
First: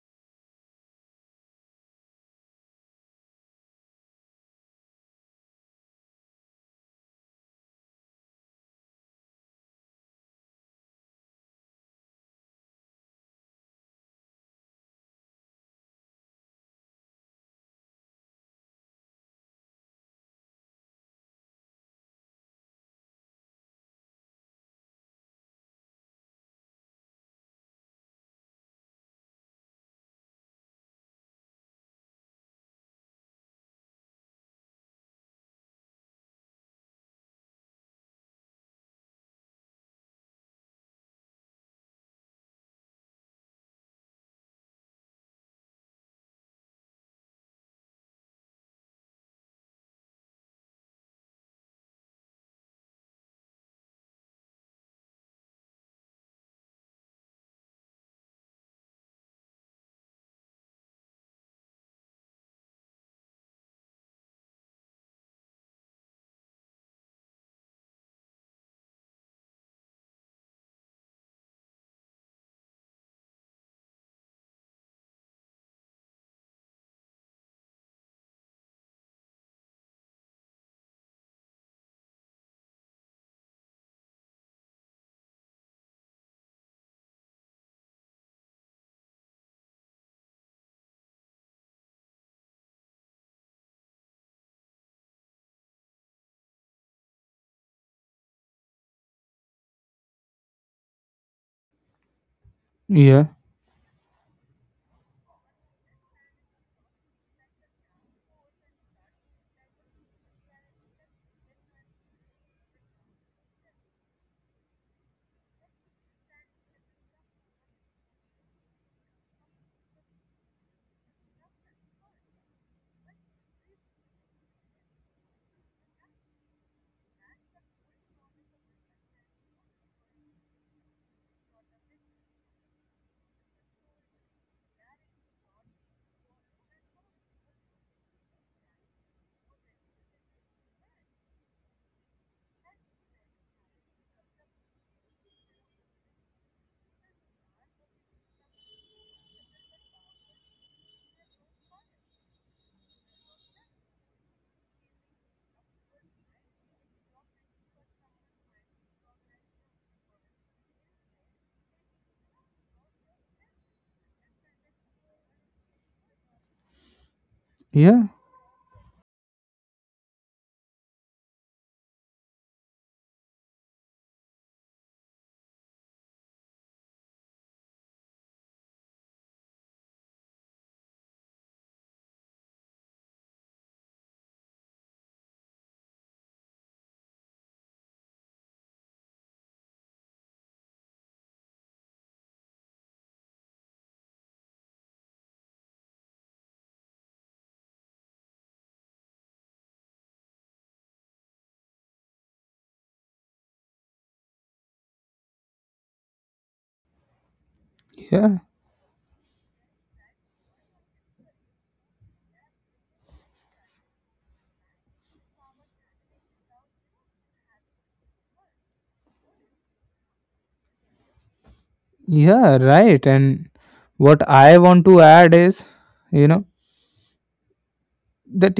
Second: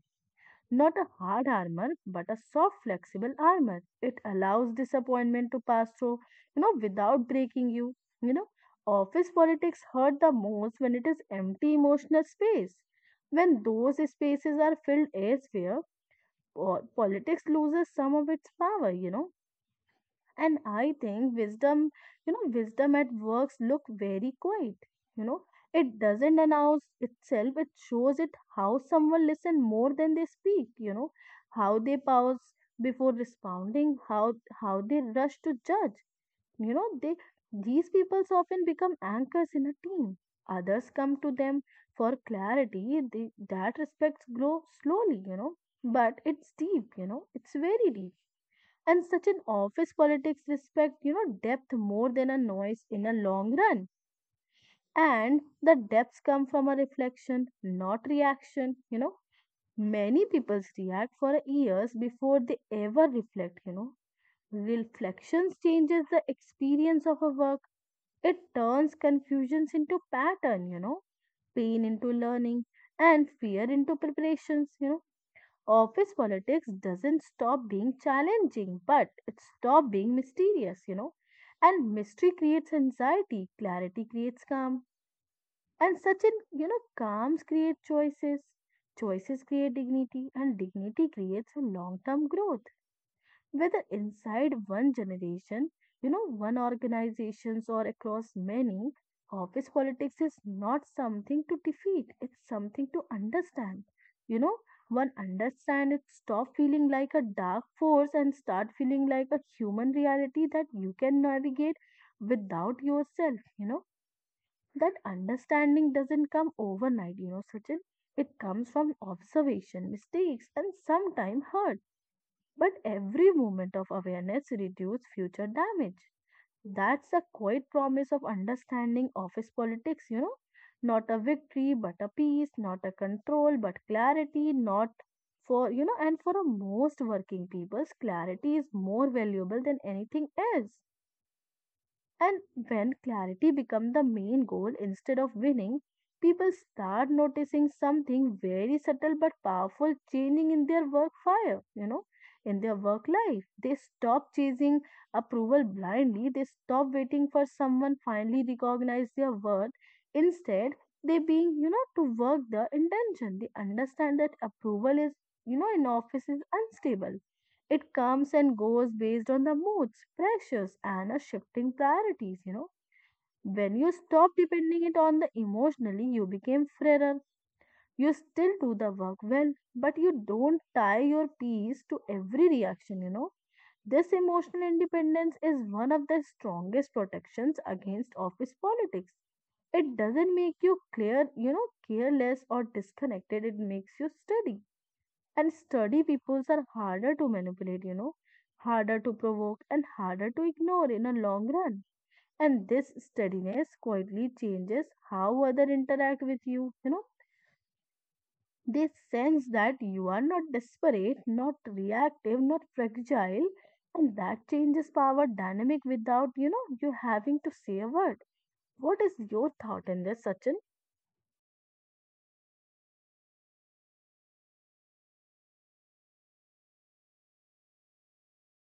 Speaker 1: not a hard armor, but a soft, flexible armor. It allows disappointment to pass through, without breaking you. You know, office politics hurt the most when it is empty emotional space. When those spaces are filled elsewhere, politics loses some of its power. And I think wisdom, wisdom at works look very quiet. You know, it doesn't announce itself. It shows it how someone listen more than they speak. You know, how they pause before responding, how they rush to judge. You know, they these people often become anchors in a team. Others come to them for clarity. They, that respects grow slowly. You know, but it's deep. You know, it's very deep, and such an office politics respect depth more than a noise in a long run, and the depths come from a reflection not reaction. Many people react for years before they ever reflect. Reflections changes the experience of a work. It turns confusions into pattern, pain into learning, and fear into preparations. Office politics doesn't stop being challenging, but it stops being mysterious. And mystery creates anxiety, clarity creates calm, and such an calms create choices. Choices create dignity, and dignity creates a long-term growth, whether inside one generation, one organizations or across many, office politics is not something to defeat, it's something to
Speaker 2: yeah,
Speaker 1: understand. You know, one understand it stop feeling like a dark force and start feeling like a human reality that you can navigate without yourself. That understanding doesn't come overnight, you know, Sachin. It comes from observation, mistakes, and sometimes hurt, but every moment of awareness reduces future damage. That's a quiet promise of understanding office politics. Not a victory, but a peace, not a control, but clarity, not for, and for a most working peoples, clarity is more valuable than anything else. And when clarity becomes the main goal instead of winning, people start noticing something very subtle but powerful changing in their work fire, in their work life. They stop chasing approval blindly, they stop waiting for someone finally recognize their worth. Instead, they being to work the intention. They understand that approval is in office is unstable. It
Speaker 2: yeah,
Speaker 1: comes and goes based on the moods, pressures, and a shifting priorities. When you stop depending it on the emotionally, you became freer. You still do the work well, but you don't tie your peace to every reaction. This emotional independence is one of the strongest protections against office politics. It doesn't make you clear, careless or disconnected. It makes you steady, and sturdy peoples are harder to manipulate, harder to provoke, and harder to ignore in a long run. And this steadiness quietly changes how other interact with you, you know.
Speaker 2: yeah,
Speaker 1: They sense that you are not desperate, not reactive, not fragile, and that changes power dynamic without you having to say a word. What is your thought in this, Sachin?
Speaker 2: yeah, right. And what I want to add is, you know, that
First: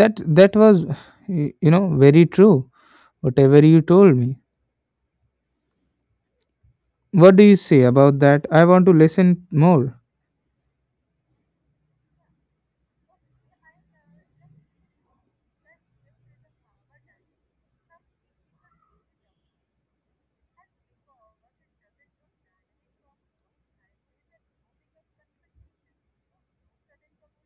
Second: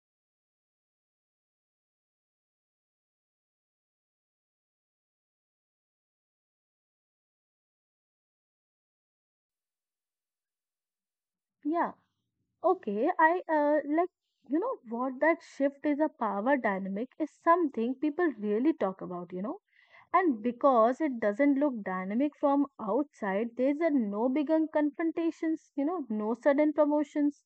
Speaker 2: that was, you know, very true. Whatever you told me. What do you say about that? I want to listen more.
Speaker 1: Yeah. Okay, I like you know what, that shift is a power dynamic is something people really talk about, you know. And because it doesn't look dynamic from outside, there's a no big confrontations, you know, no sudden promotions,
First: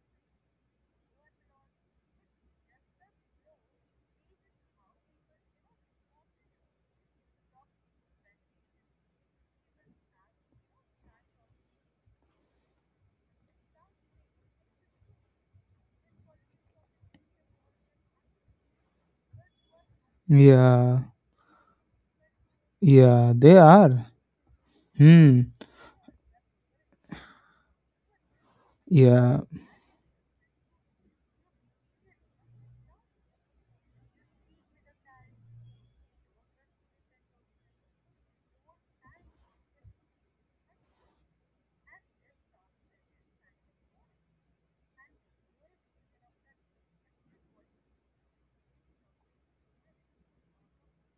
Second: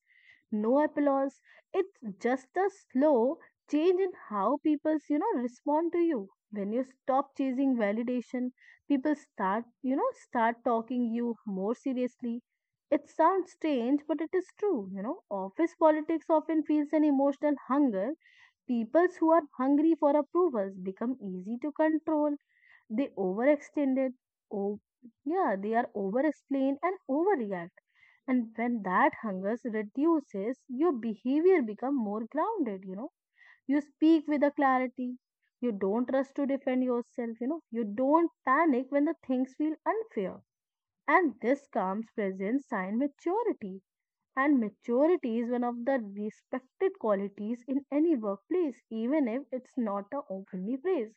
Speaker 1: no applause. It's just a slow change in how people, you know, respond to you. When you stop chasing validation, people start talking you more seriously. It sounds strange, but it is true. You know, office politics often feels an emotional hunger. People who are hungry for approvals
Speaker 2: Yeah,
Speaker 1: become easy to control. They
Speaker 2: yeah, they are.
Speaker 1: overextended. Oh,
Speaker 2: Hmm.
Speaker 1: yeah, they are overexplain and overreact. And when that
Speaker 2: Yeah,
Speaker 1: hunger reduces, your behavior become more grounded. You know, you speak with a clarity. You don't rush to defend yourself. You know, you don't panic when the things feel unfair. And this calm presence sign maturity, and maturity is one of the respected qualities in any workplace, even if it's not a openly praised.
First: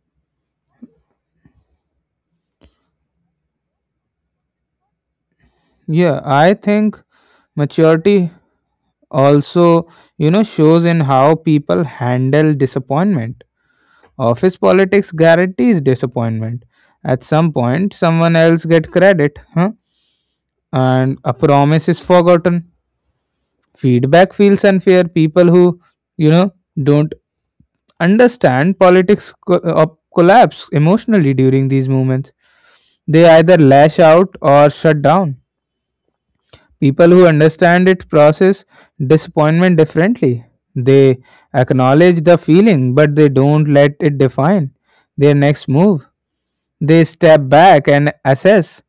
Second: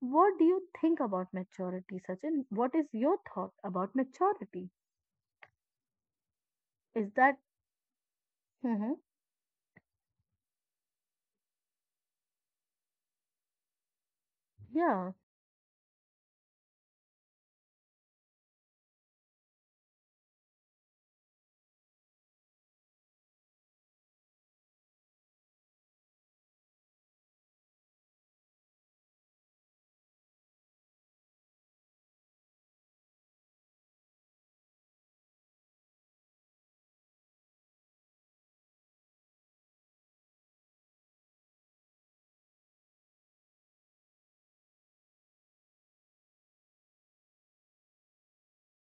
Speaker 1: What do you think about maturity, Sachin? What is your thought about maturity?
Speaker 2: yeah. I think
Speaker 1: Is that,
Speaker 2: maturity
Speaker 1: hmm,
Speaker 2: also, you know, shows in how people handle disappointment. Office
Speaker 1: yeah,
Speaker 2: politics guarantees disappointment. At some point, someone else get credit, huh? And a promise is forgotten. Feedback feels unfair. People who, you know, don't understand politics collapse emotionally during these movements. They either lash out or shut down. People who understand it process disappointment differently. They acknowledge the feeling, but they don't let it define their next move. They step back and assess,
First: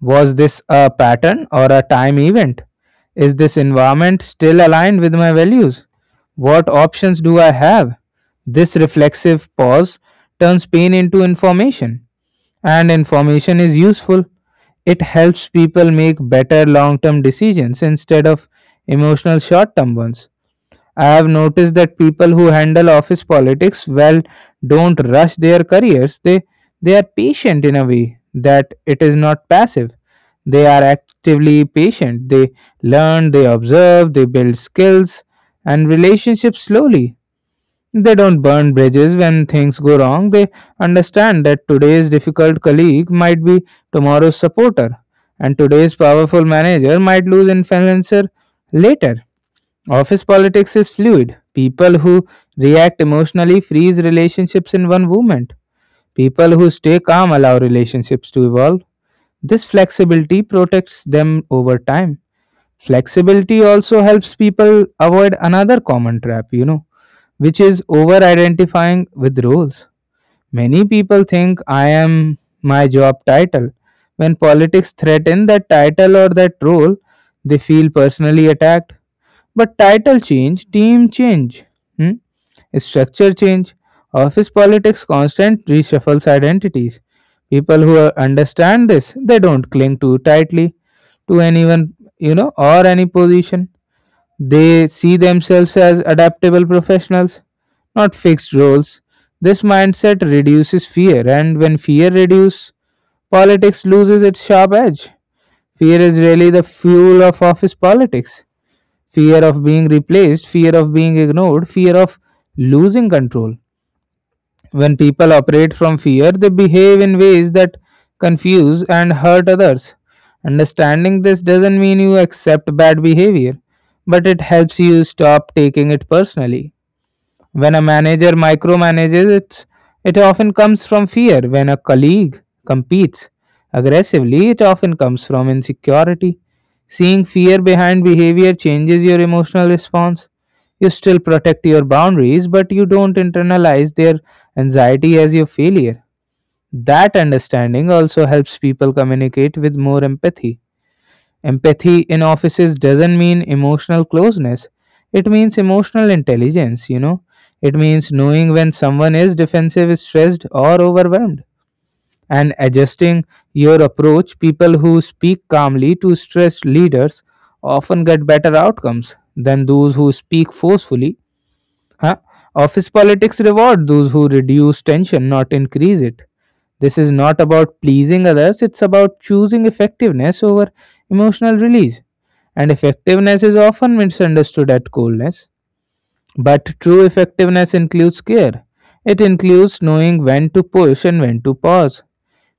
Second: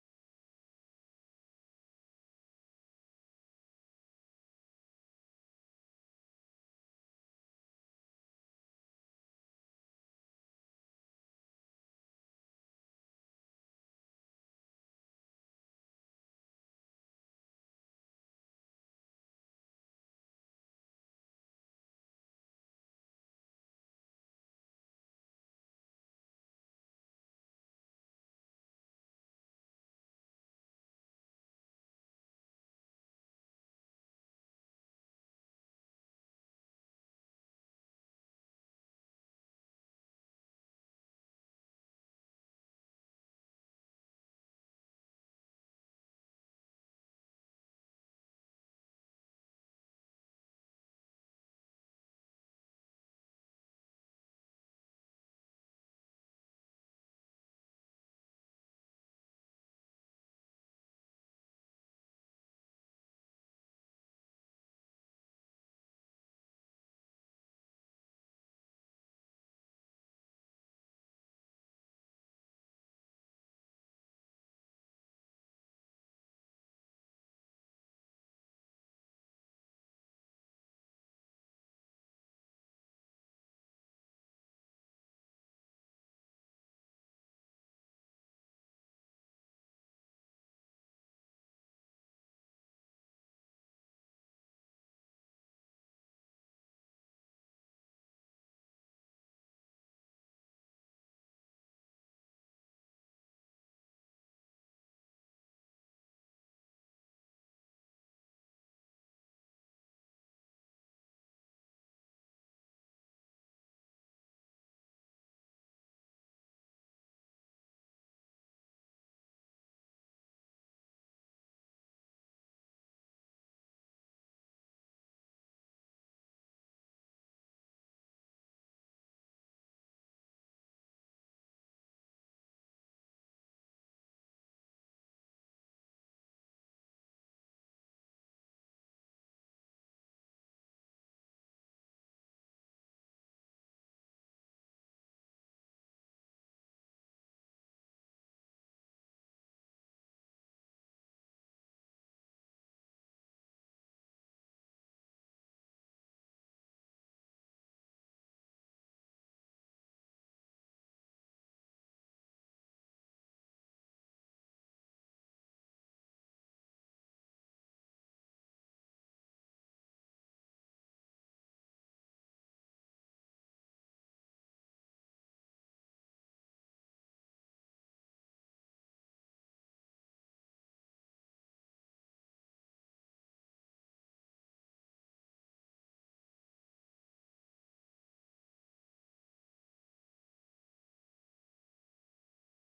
Speaker 2: was this a pattern or a time event? Is this environment still aligned with my values? What options do I have? This reflexive pause turns pain into information, and information is useful. It helps people make better long term decisions instead of emotional short term ones. I have noticed that people who handle office politics well don't rush their careers. They are patient in a way that it is not passive. They are actively patient. They learn, they observe, they build skills and relationships slowly. They don't burn bridges when things go wrong. They understand that today's difficult colleague might be tomorrow's supporter, and today's powerful manager might lose influencer later. Office politics is fluid. People who react emotionally freeze relationships in one moment. People who stay calm allow relationships to evolve. This flexibility protects them over time. Flexibility also helps people avoid another common trap, which is over identifying with roles. Many people think I am my job title. When politics threaten that title or that role, they feel personally attacked. But title change, team change, hmm? Structure change, office politics constant reshuffles identities. People who understand this, they don't cling too tightly to anyone, or any position. They see themselves as adaptable professionals, not fixed roles. This mindset reduces fear, and when fear reduces, politics loses its sharp edge. Fear is really the fuel of office politics. Fear of being replaced, fear of being ignored, fear of losing control. When people operate from fear, they behave in ways that confuse and hurt others. Understanding this doesn't mean you accept bad behavior, but it helps you stop taking it personally. When a manager micromanages, it often comes from fear. When a colleague competes aggressively, it often comes from insecurity. Seeing fear behind behavior changes your emotional response. You still protect your boundaries, but you don't internalize their anxiety as your failure. That understanding also helps people communicate with more empathy. Empathy in offices doesn't mean emotional closeness. It means emotional intelligence. It means knowing when someone is defensive, stressed, or overwhelmed, and adjusting your approach. People who speak calmly to stressed leaders often get better outcomes than those who speak forcefully. Huh? Office politics reward those who reduce tension, not increase it. This is not about pleasing others, it's about choosing effectiveness over emotional release. And effectiveness is often misunderstood at coldness. But true effectiveness includes care. It includes knowing when to push and when to pause.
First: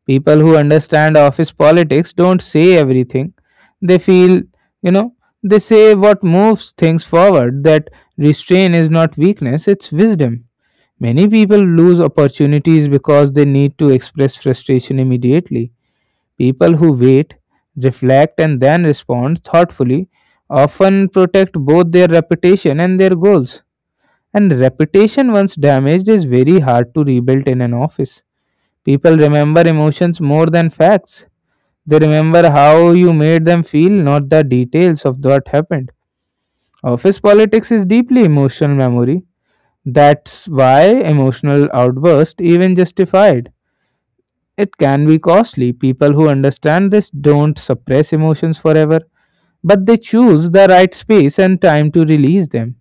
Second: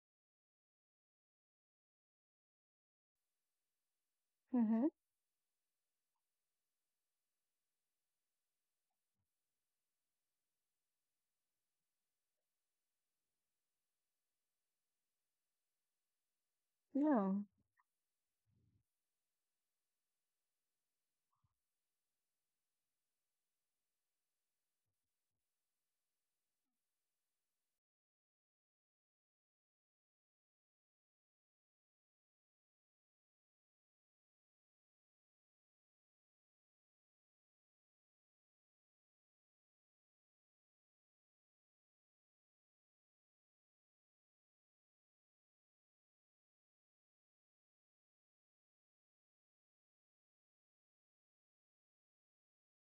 Speaker 2: People who understand office politics don't say everything they feel.
Speaker 1: hmm,
Speaker 2: you know they say what moves things forward. That restraint is not weakness, it's wisdom. Many people lose opportunities because they need to express frustration immediately. People who
Speaker 1: yeah,
Speaker 2: wait, reflect and then respond thoughtfully often protect both their reputation and their goals. And reputation once damaged is very hard to rebuild in an office. People remember emotions more than facts. They remember how you made them feel, not the details of what happened. Office politics is deeply emotional memory. That's why emotional outburst even justified. It can be costly. People who understand this don't suppress emotions forever, but they choose the right space and time to release them.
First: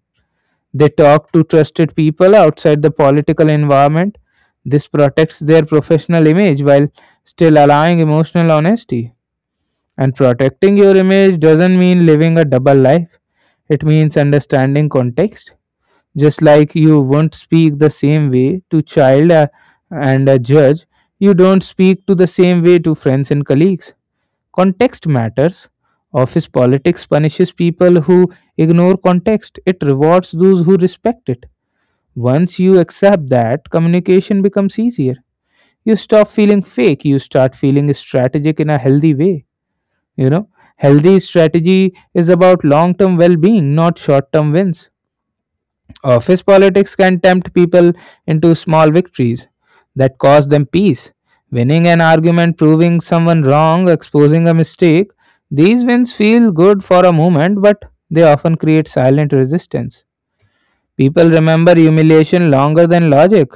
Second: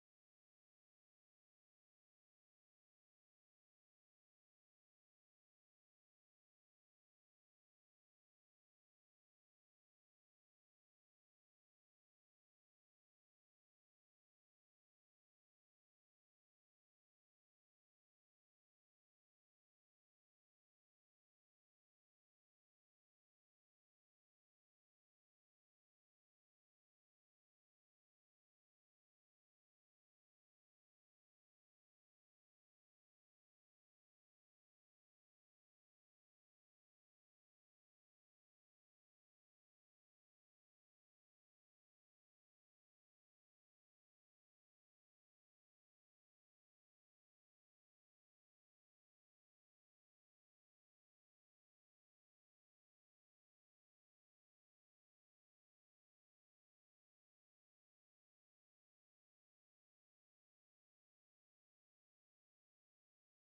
Speaker 2: They talk to trusted people outside the political environment. This protects their professional image while still allowing emotional honesty. And protecting your image doesn't mean living a double life, it means understanding context. Just like you won't speak the same way to child and a judge, you don't speak to the same way to friends and colleagues. Context matters. Office politics punishes people who ignore context, it rewards those who respect it. Once you accept that, communication becomes easier. You stop feeling fake, you start feeling strategic in a healthy way. You know, Healthy strategy is about long term well being, not short term wins. Office politics can tempt people into small victories that cause them peace. Winning an argument, proving someone wrong, exposing a mistake, these wins feel good for a moment, but they often create silent resistance. People remember humiliation longer than logic.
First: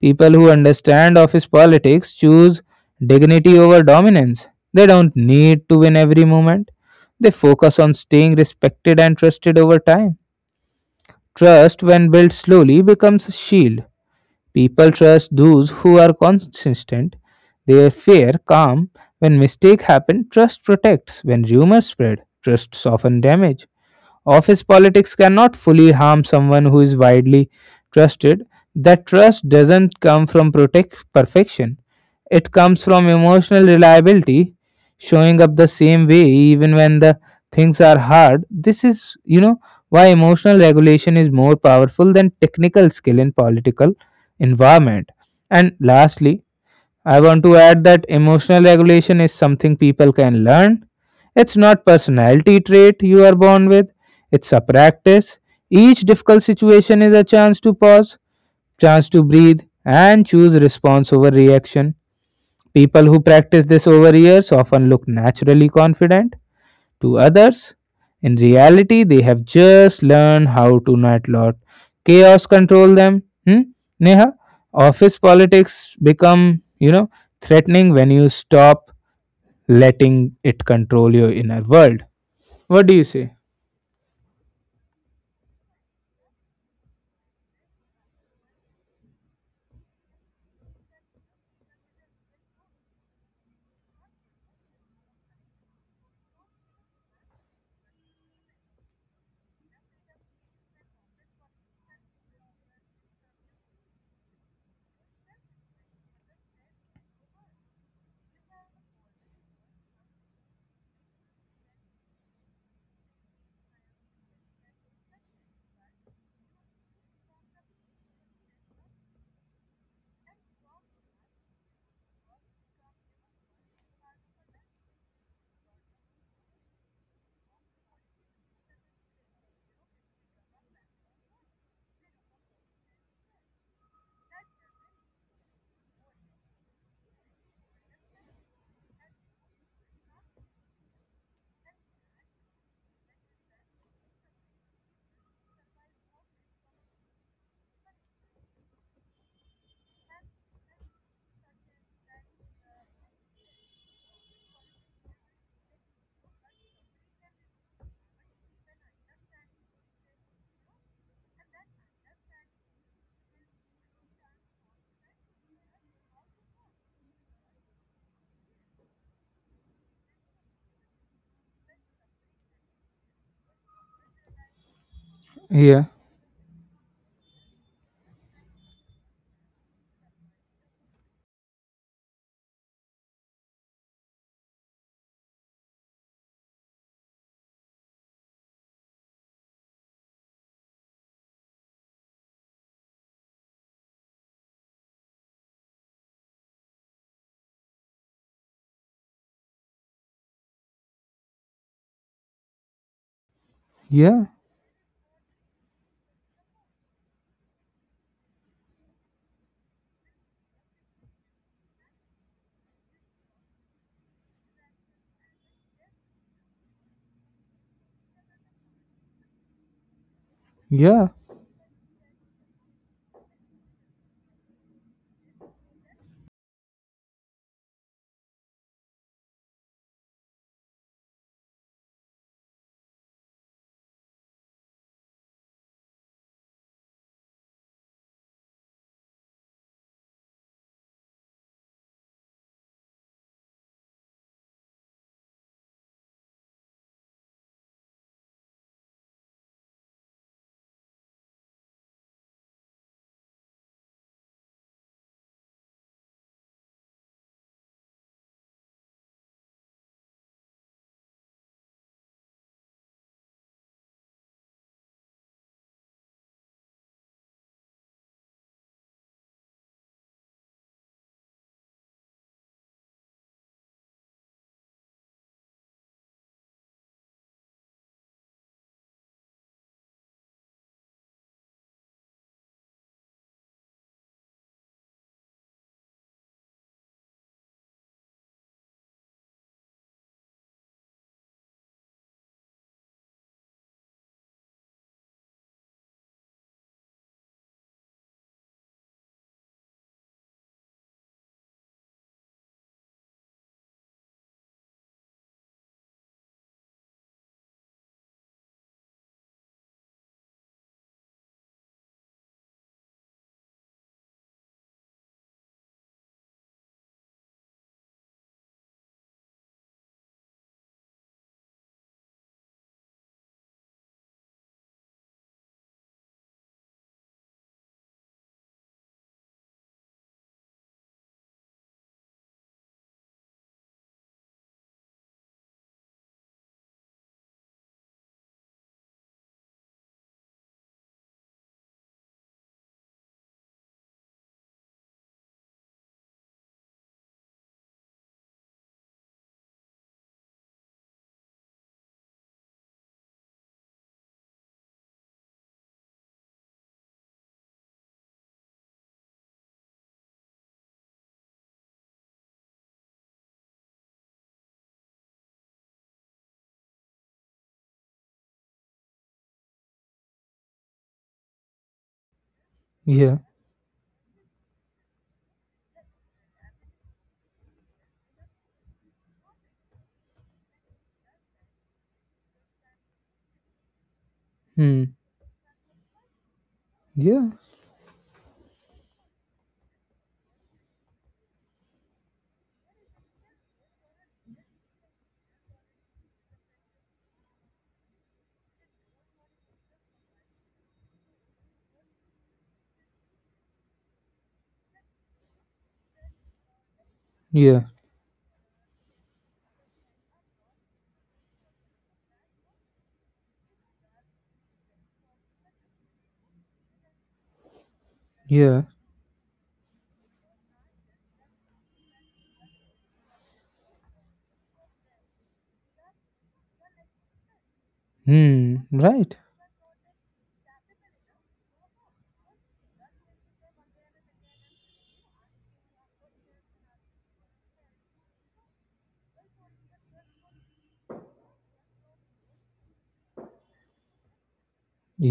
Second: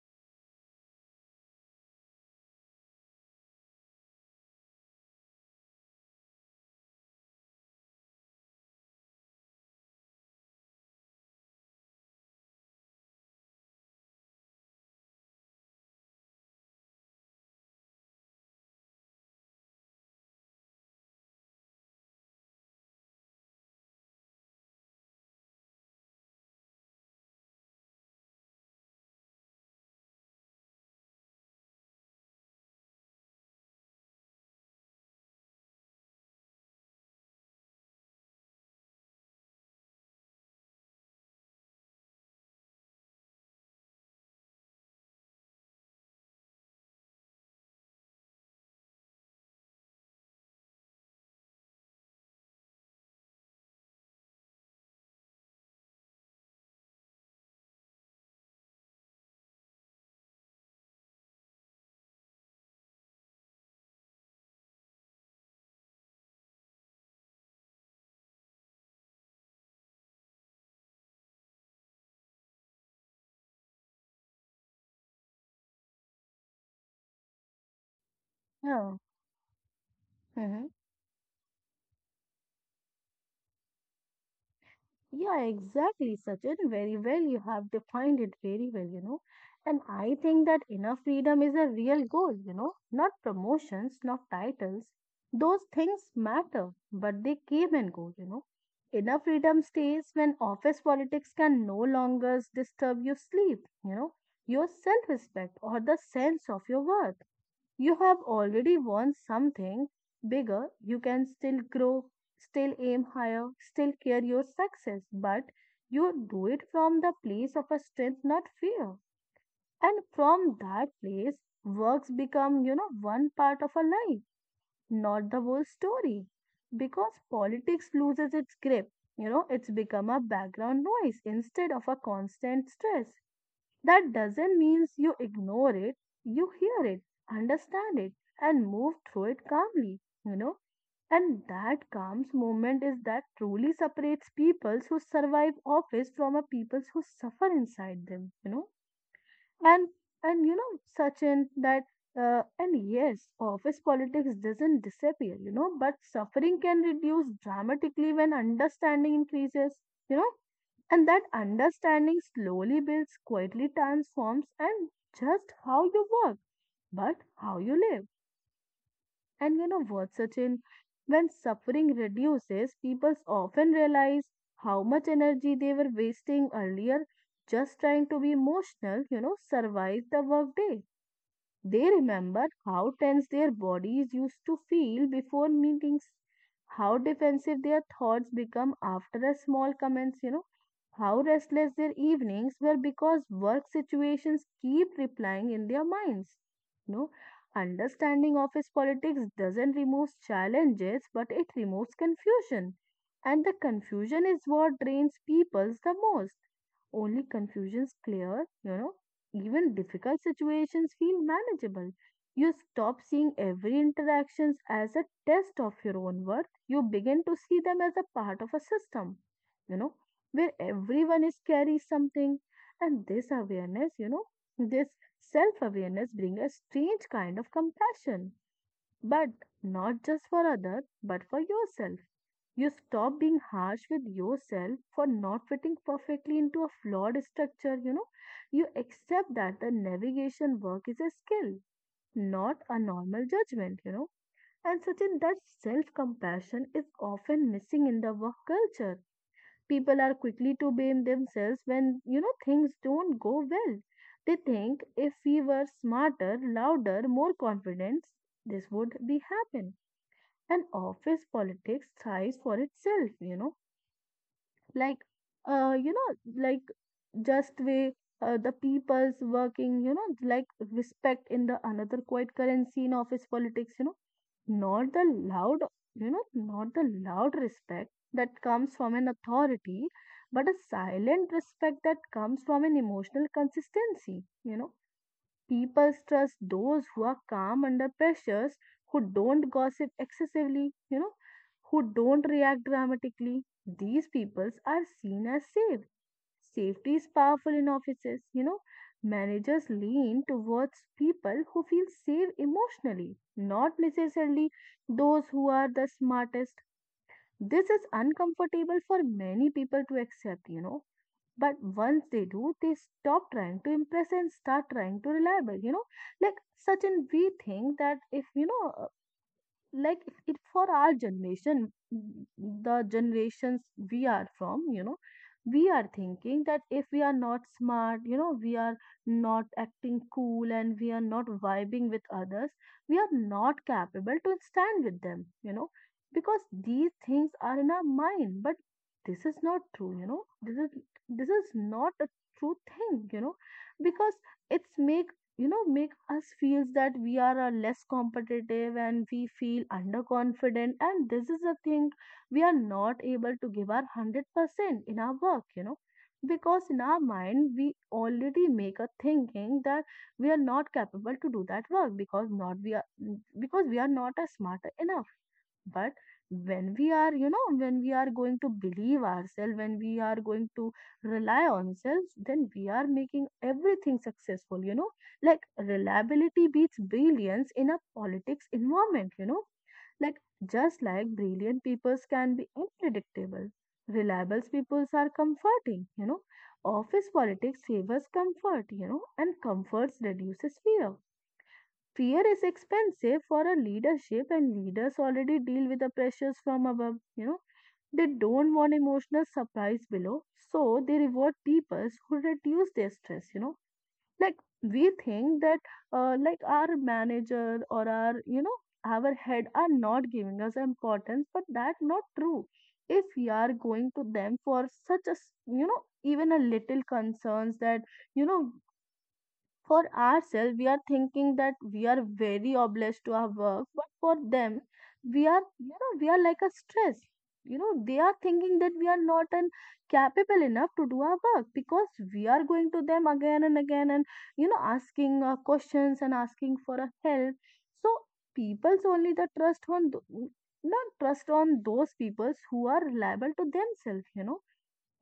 Speaker 2: People who understand office politics choose dignity over dominance. They don't need to win every moment. They focus on staying respected and trusted over time. Trust, when built slowly, becomes a shield. People trust those who are consistent. They fear calm. When mistake happen, trust protects. When rumors spread, trust soften damage. Office politics cannot fully harm someone who is widely trusted. That trust doesn't come from protect perfection. It comes from emotional reliability, showing up the same way even when the things are hard. This is why emotional regulation is more powerful than technical skill in political environment. And lastly, I want to add that emotional regulation is something people can learn. It's not personality trait you are born with. It's a practice. Each difficult situation is a chance to pause, chance to breathe and choose response over reaction. People who practice this over years often look naturally confident, to others. In reality, they have just learned how to not let chaos control them. Hmm? Neha, office politics become threatening when you stop
Speaker 1: yeah,
Speaker 2: letting it
Speaker 1: hmm.
Speaker 2: control your inner world. What do you say?
Speaker 1: Yeah, exactly, Sachin. Very well. You have defined it very well, you know. And I think that inner freedom is a real goal, you know, not promotions, not titles. Those things matter, but they came and go, you know. Inner freedom stays when office politics can no longer disturb your sleep, you know, your self respect or the sense of your worth. You have already won something bigger. You can still grow, still aim higher, still care your success, but you do it from the place of a strength, not fear. And from that place, works become, you know, one part of a life, not the whole story. Because politics loses its grip, you know, it's become a background noise instead of a constant stress. That doesn't mean you ignore it, you hear it, understand it, and move through it calmly, you know. And that calm moment is that truly separates peoples who survive office from a peoples who suffer inside them, you know, and and you know, Sachin, that and yes, office politics doesn't disappear, you know, but suffering can reduce dramatically when understanding increases, you know. And that understanding slowly builds, quietly transforms, and just how you work but how you live. And you know what, Sachin, when suffering reduces people often realize how much energy they
Speaker 2: Yeah,
Speaker 1: were wasting earlier, just trying to be emotional, you know, survive the workday. They remembered how tense their bodies used to feel before meetings, how defensive their thoughts become after a small comments, you know, how restless their evenings were because work situations keep replying in their minds. You know, understanding office politics doesn't remove challenges, but it removes confusion. And the
Speaker 2: yeah,
Speaker 1: confusion is what drains peoples the most. Only confusions clear, you know, even difficult situations feel manageable. You stop seeing every interactions as a test of your own worth. You begin to see them as a part of a system, you know, where
Speaker 2: yeah,
Speaker 1: everyone is carrying something. And this awareness, you know, this self-awareness brings a strange kind of compassion, but not just for others, but for yourself. You stop being harsh with yourself for not fitting perfectly into a flawed structure, you know. You accept that the navigation work is a skill, not a normal judgment, you know. And such in that self compassion is often missing in the work culture. People are quickly to blame themselves when, you know, things don't go well. They think if we were smarter, louder, more confident, this would be happen. And office politics thrives for itself, you know, like uh you know like just way, the people's working, you know, like respect in the another quiet currency in office politics, you know, not the loud, you know, not the loud respect that comes from an authority, but a silent respect that comes from an emotional consistency, you know. People trust those who are calm under pressures, who don't gossip excessively, you know, who don't react dramatically. These peoples are seen as safe. Safety is powerful in offices, you know. Managers lean towards people who feel safe emotionally, not necessarily those who are the smartest. This is uncomfortable for many people to accept, you know, but once they do, they stop trying to impress and start trying to reliable. You know, like, Sachin, we think that, if you know, like it for our the generations we are from, you know, we are thinking that if we are not smart, you know, we are not acting cool and we are not vibing with others, we are not capable to stand with them, you know, because these things are in our mind. But this is not true, you know. This is this is not a true thing, you know, because it's make, you know make us feels that we are less competitive and we feel underconfident, and this is the thing, we are not able to give our 100% in our work, you know, because in our mind we already make a thinking that we are not capable to do that work because not we are because we are not as smart enough. But when we are, you know, when we are going to believe ourselves, when we are going to rely on ourselves, then we are
Speaker 2: yeah,
Speaker 1: making everything successful, you know. Like reliability beats brilliance in a politics environment, you know. Like, just like brilliant peoples can be unpredictable, reliable
Speaker 2: hmm,
Speaker 1: peoples are comforting, you know. Office
Speaker 2: yeah,
Speaker 1: politics favors comfort, you know, and comforts reduces fear. Fear is expensive for a leadership, and leaders already deal with the pressures from above, you know. They don't want emotional surprise below, so they reward peoples who reduce their stress, you know. Like we think that, like our
Speaker 2: yeah,
Speaker 1: manager or our, you know, our head are not giving us importance, but that not true. If we are going to them for such a you know, even a little concerns, that you know,
Speaker 2: yeah,
Speaker 1: for ourselves, we are thinking that we are very obliged to our work, but for them, we are, you know, we are like a stress. You know, they are
Speaker 2: hmm,
Speaker 1: thinking that we are
Speaker 2: right,
Speaker 1: not an capable enough to do our work because we are going to them again and again and, you know, asking questions and asking for a help. So people's only the trust on, not trust on those peoples who are reliable to themselves, you know.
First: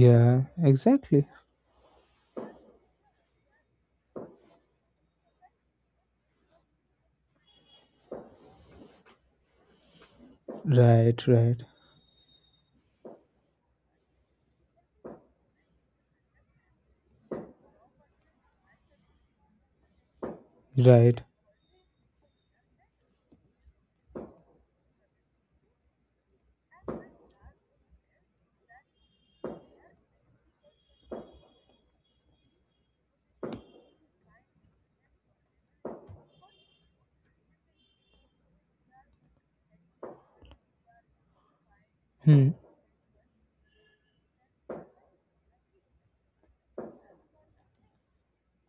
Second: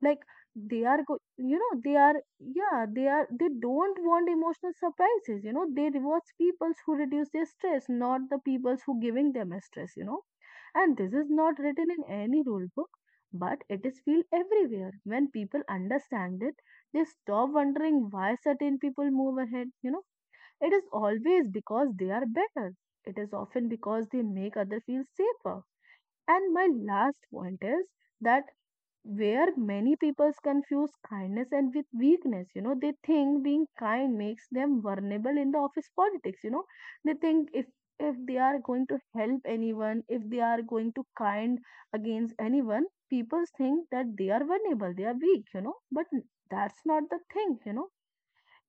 Speaker 1: like they are go
Speaker 2: exactly,
Speaker 1: you know they are yeah, they are, they don't want emotional surprises, you know, they rewards peoples who reduce their stress, not the peoples who giving them a stress, you know. And this
Speaker 2: right,
Speaker 1: is not
Speaker 2: right,
Speaker 1: written in any rule book, but it is feel everywhere. When people understand it, they stop wondering why certain people move ahead, you know. It is
Speaker 2: right,
Speaker 1: always because they are better, it is often because they make other feel safer. And my last point is that where many people confuse kindness and with weakness, you know, they think being kind makes them vulnerable in the office politics, you know. They think, if they are going to help anyone, if they are going to kind against
Speaker 2: hmm,
Speaker 1: anyone, people think that they are vulnerable, they are weak, you know. But that's not the thing, you know.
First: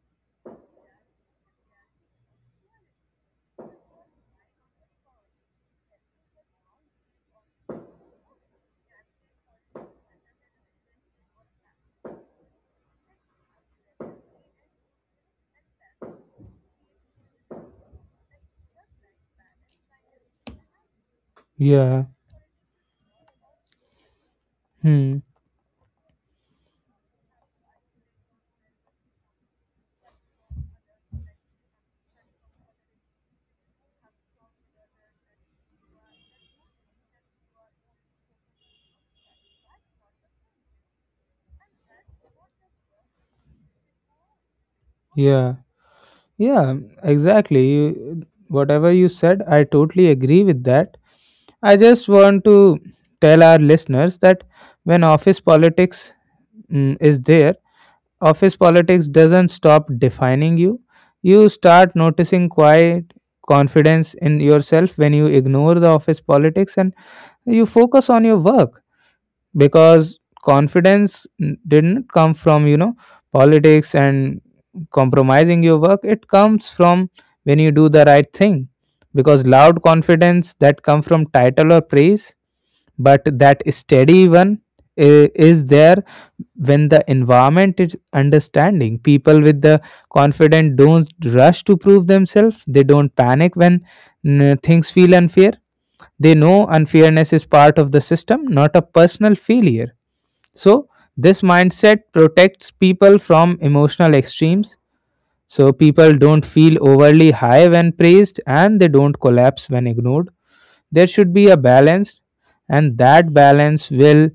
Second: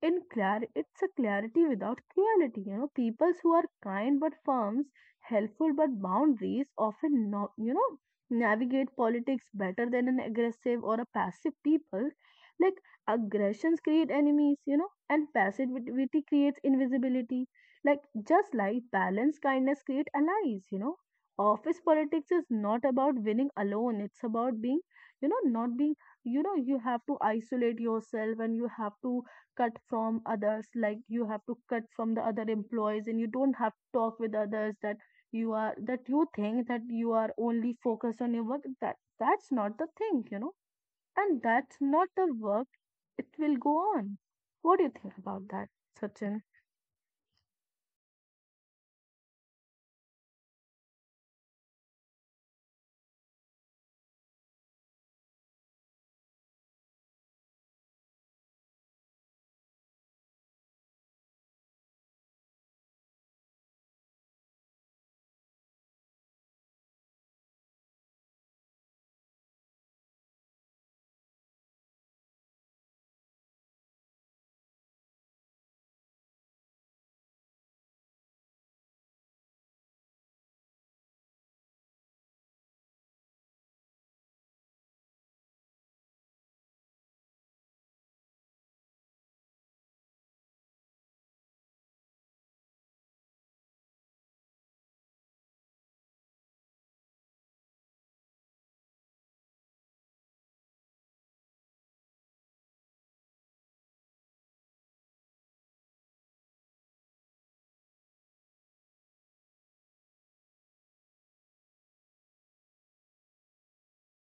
Speaker 1: In clar it's a clarity without cruelty, you know. Peoples who are kind but firms, helpful but boundaries often, not you know, navigate politics better than an aggressive or a passive people. Like aggressions create enemies, you know, and passivity creates invisibility. Like, just like balance, kindness create allies, you know. Office
Speaker 2: yeah,
Speaker 1: politics is not about winning alone, it's about being,
Speaker 2: hmm,
Speaker 1: you know, not being, you know, you have to isolate yourself and you have to cut from others. Like, you have to cut from the other employees and you don't have to talk with others. That You are that, you think that you are only focused on your work, that that's not the thing, you know. And that's not the work, it will go on. What do you think about
Speaker 2: yeah,
Speaker 1: that, Sachin?
Speaker 2: yeah, exactly. Whatever you said, I totally agree with that. I just want to tell our listeners that when office politics is there, office politics doesn't stop defining you. You start noticing quiet confidence in yourself when you ignore the office politics and you focus on your work, because confidence didn't come from, you know, politics and compromising your work. It comes from when you do the right thing, because loud confidence that come from title or praise, but that steady one is there when the environment is understanding. People with the confident don't rush to prove themselves. They don't panic when, things feel unfair. They know unfairness is part of the system, not a personal failure. So, this mindset protects people from emotional extremes. So, people don't feel overly high when praised and they don't collapse when ignored. There should be a balance, and that balance will,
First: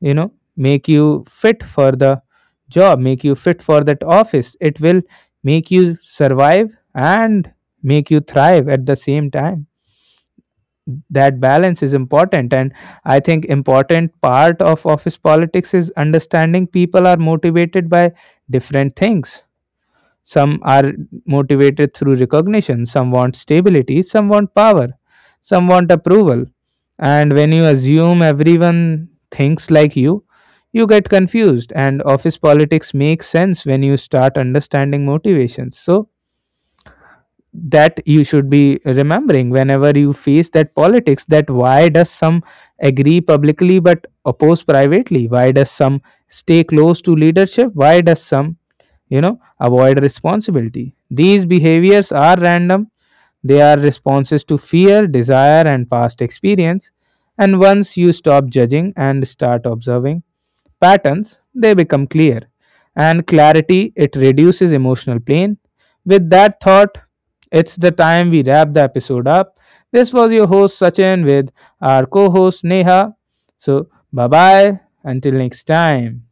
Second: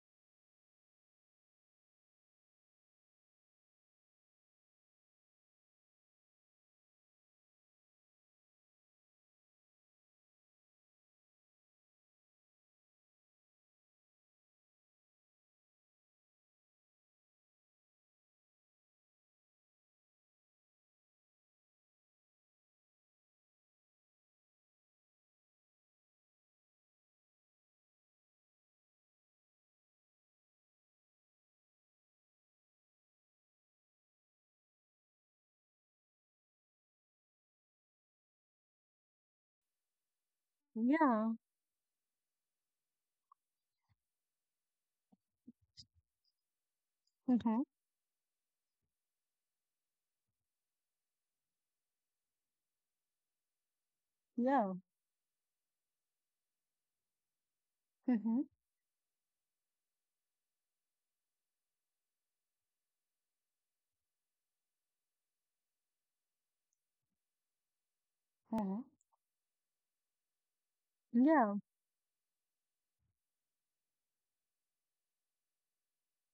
Speaker 2: you know, make you fit for the job, make you fit for that office. It will make you survive and make you thrive at the same time. That balance is important. And I think important part of office politics is understanding people are motivated by different things. Some are motivated through recognition, some want stability, some want power, some want approval. And when you assume everyone thinks like you get confused. And office politics makes sense when you start understanding motivations. So that you should be remembering whenever you face that politics,
Speaker 1: Yeah,
Speaker 2: that why does some agree publicly but oppose privately, why does some stay close to
Speaker 1: hmm.
Speaker 2: leadership, why does some, you know, avoid responsibility. These behaviors are random. They are responses to
Speaker 1: Yeah,
Speaker 2: fear, desire and past experience. And once you
Speaker 1: hmm,
Speaker 2: stop judging and start observing patterns, they become clear. And clarity, it reduces emotional pain. With that thought, it's the time we wrap
Speaker 1: hmm,
Speaker 2: the episode up. This was your host Sachin with
Speaker 1: yeah.
Speaker 2: our co host Neha. So, bye bye. Until next time.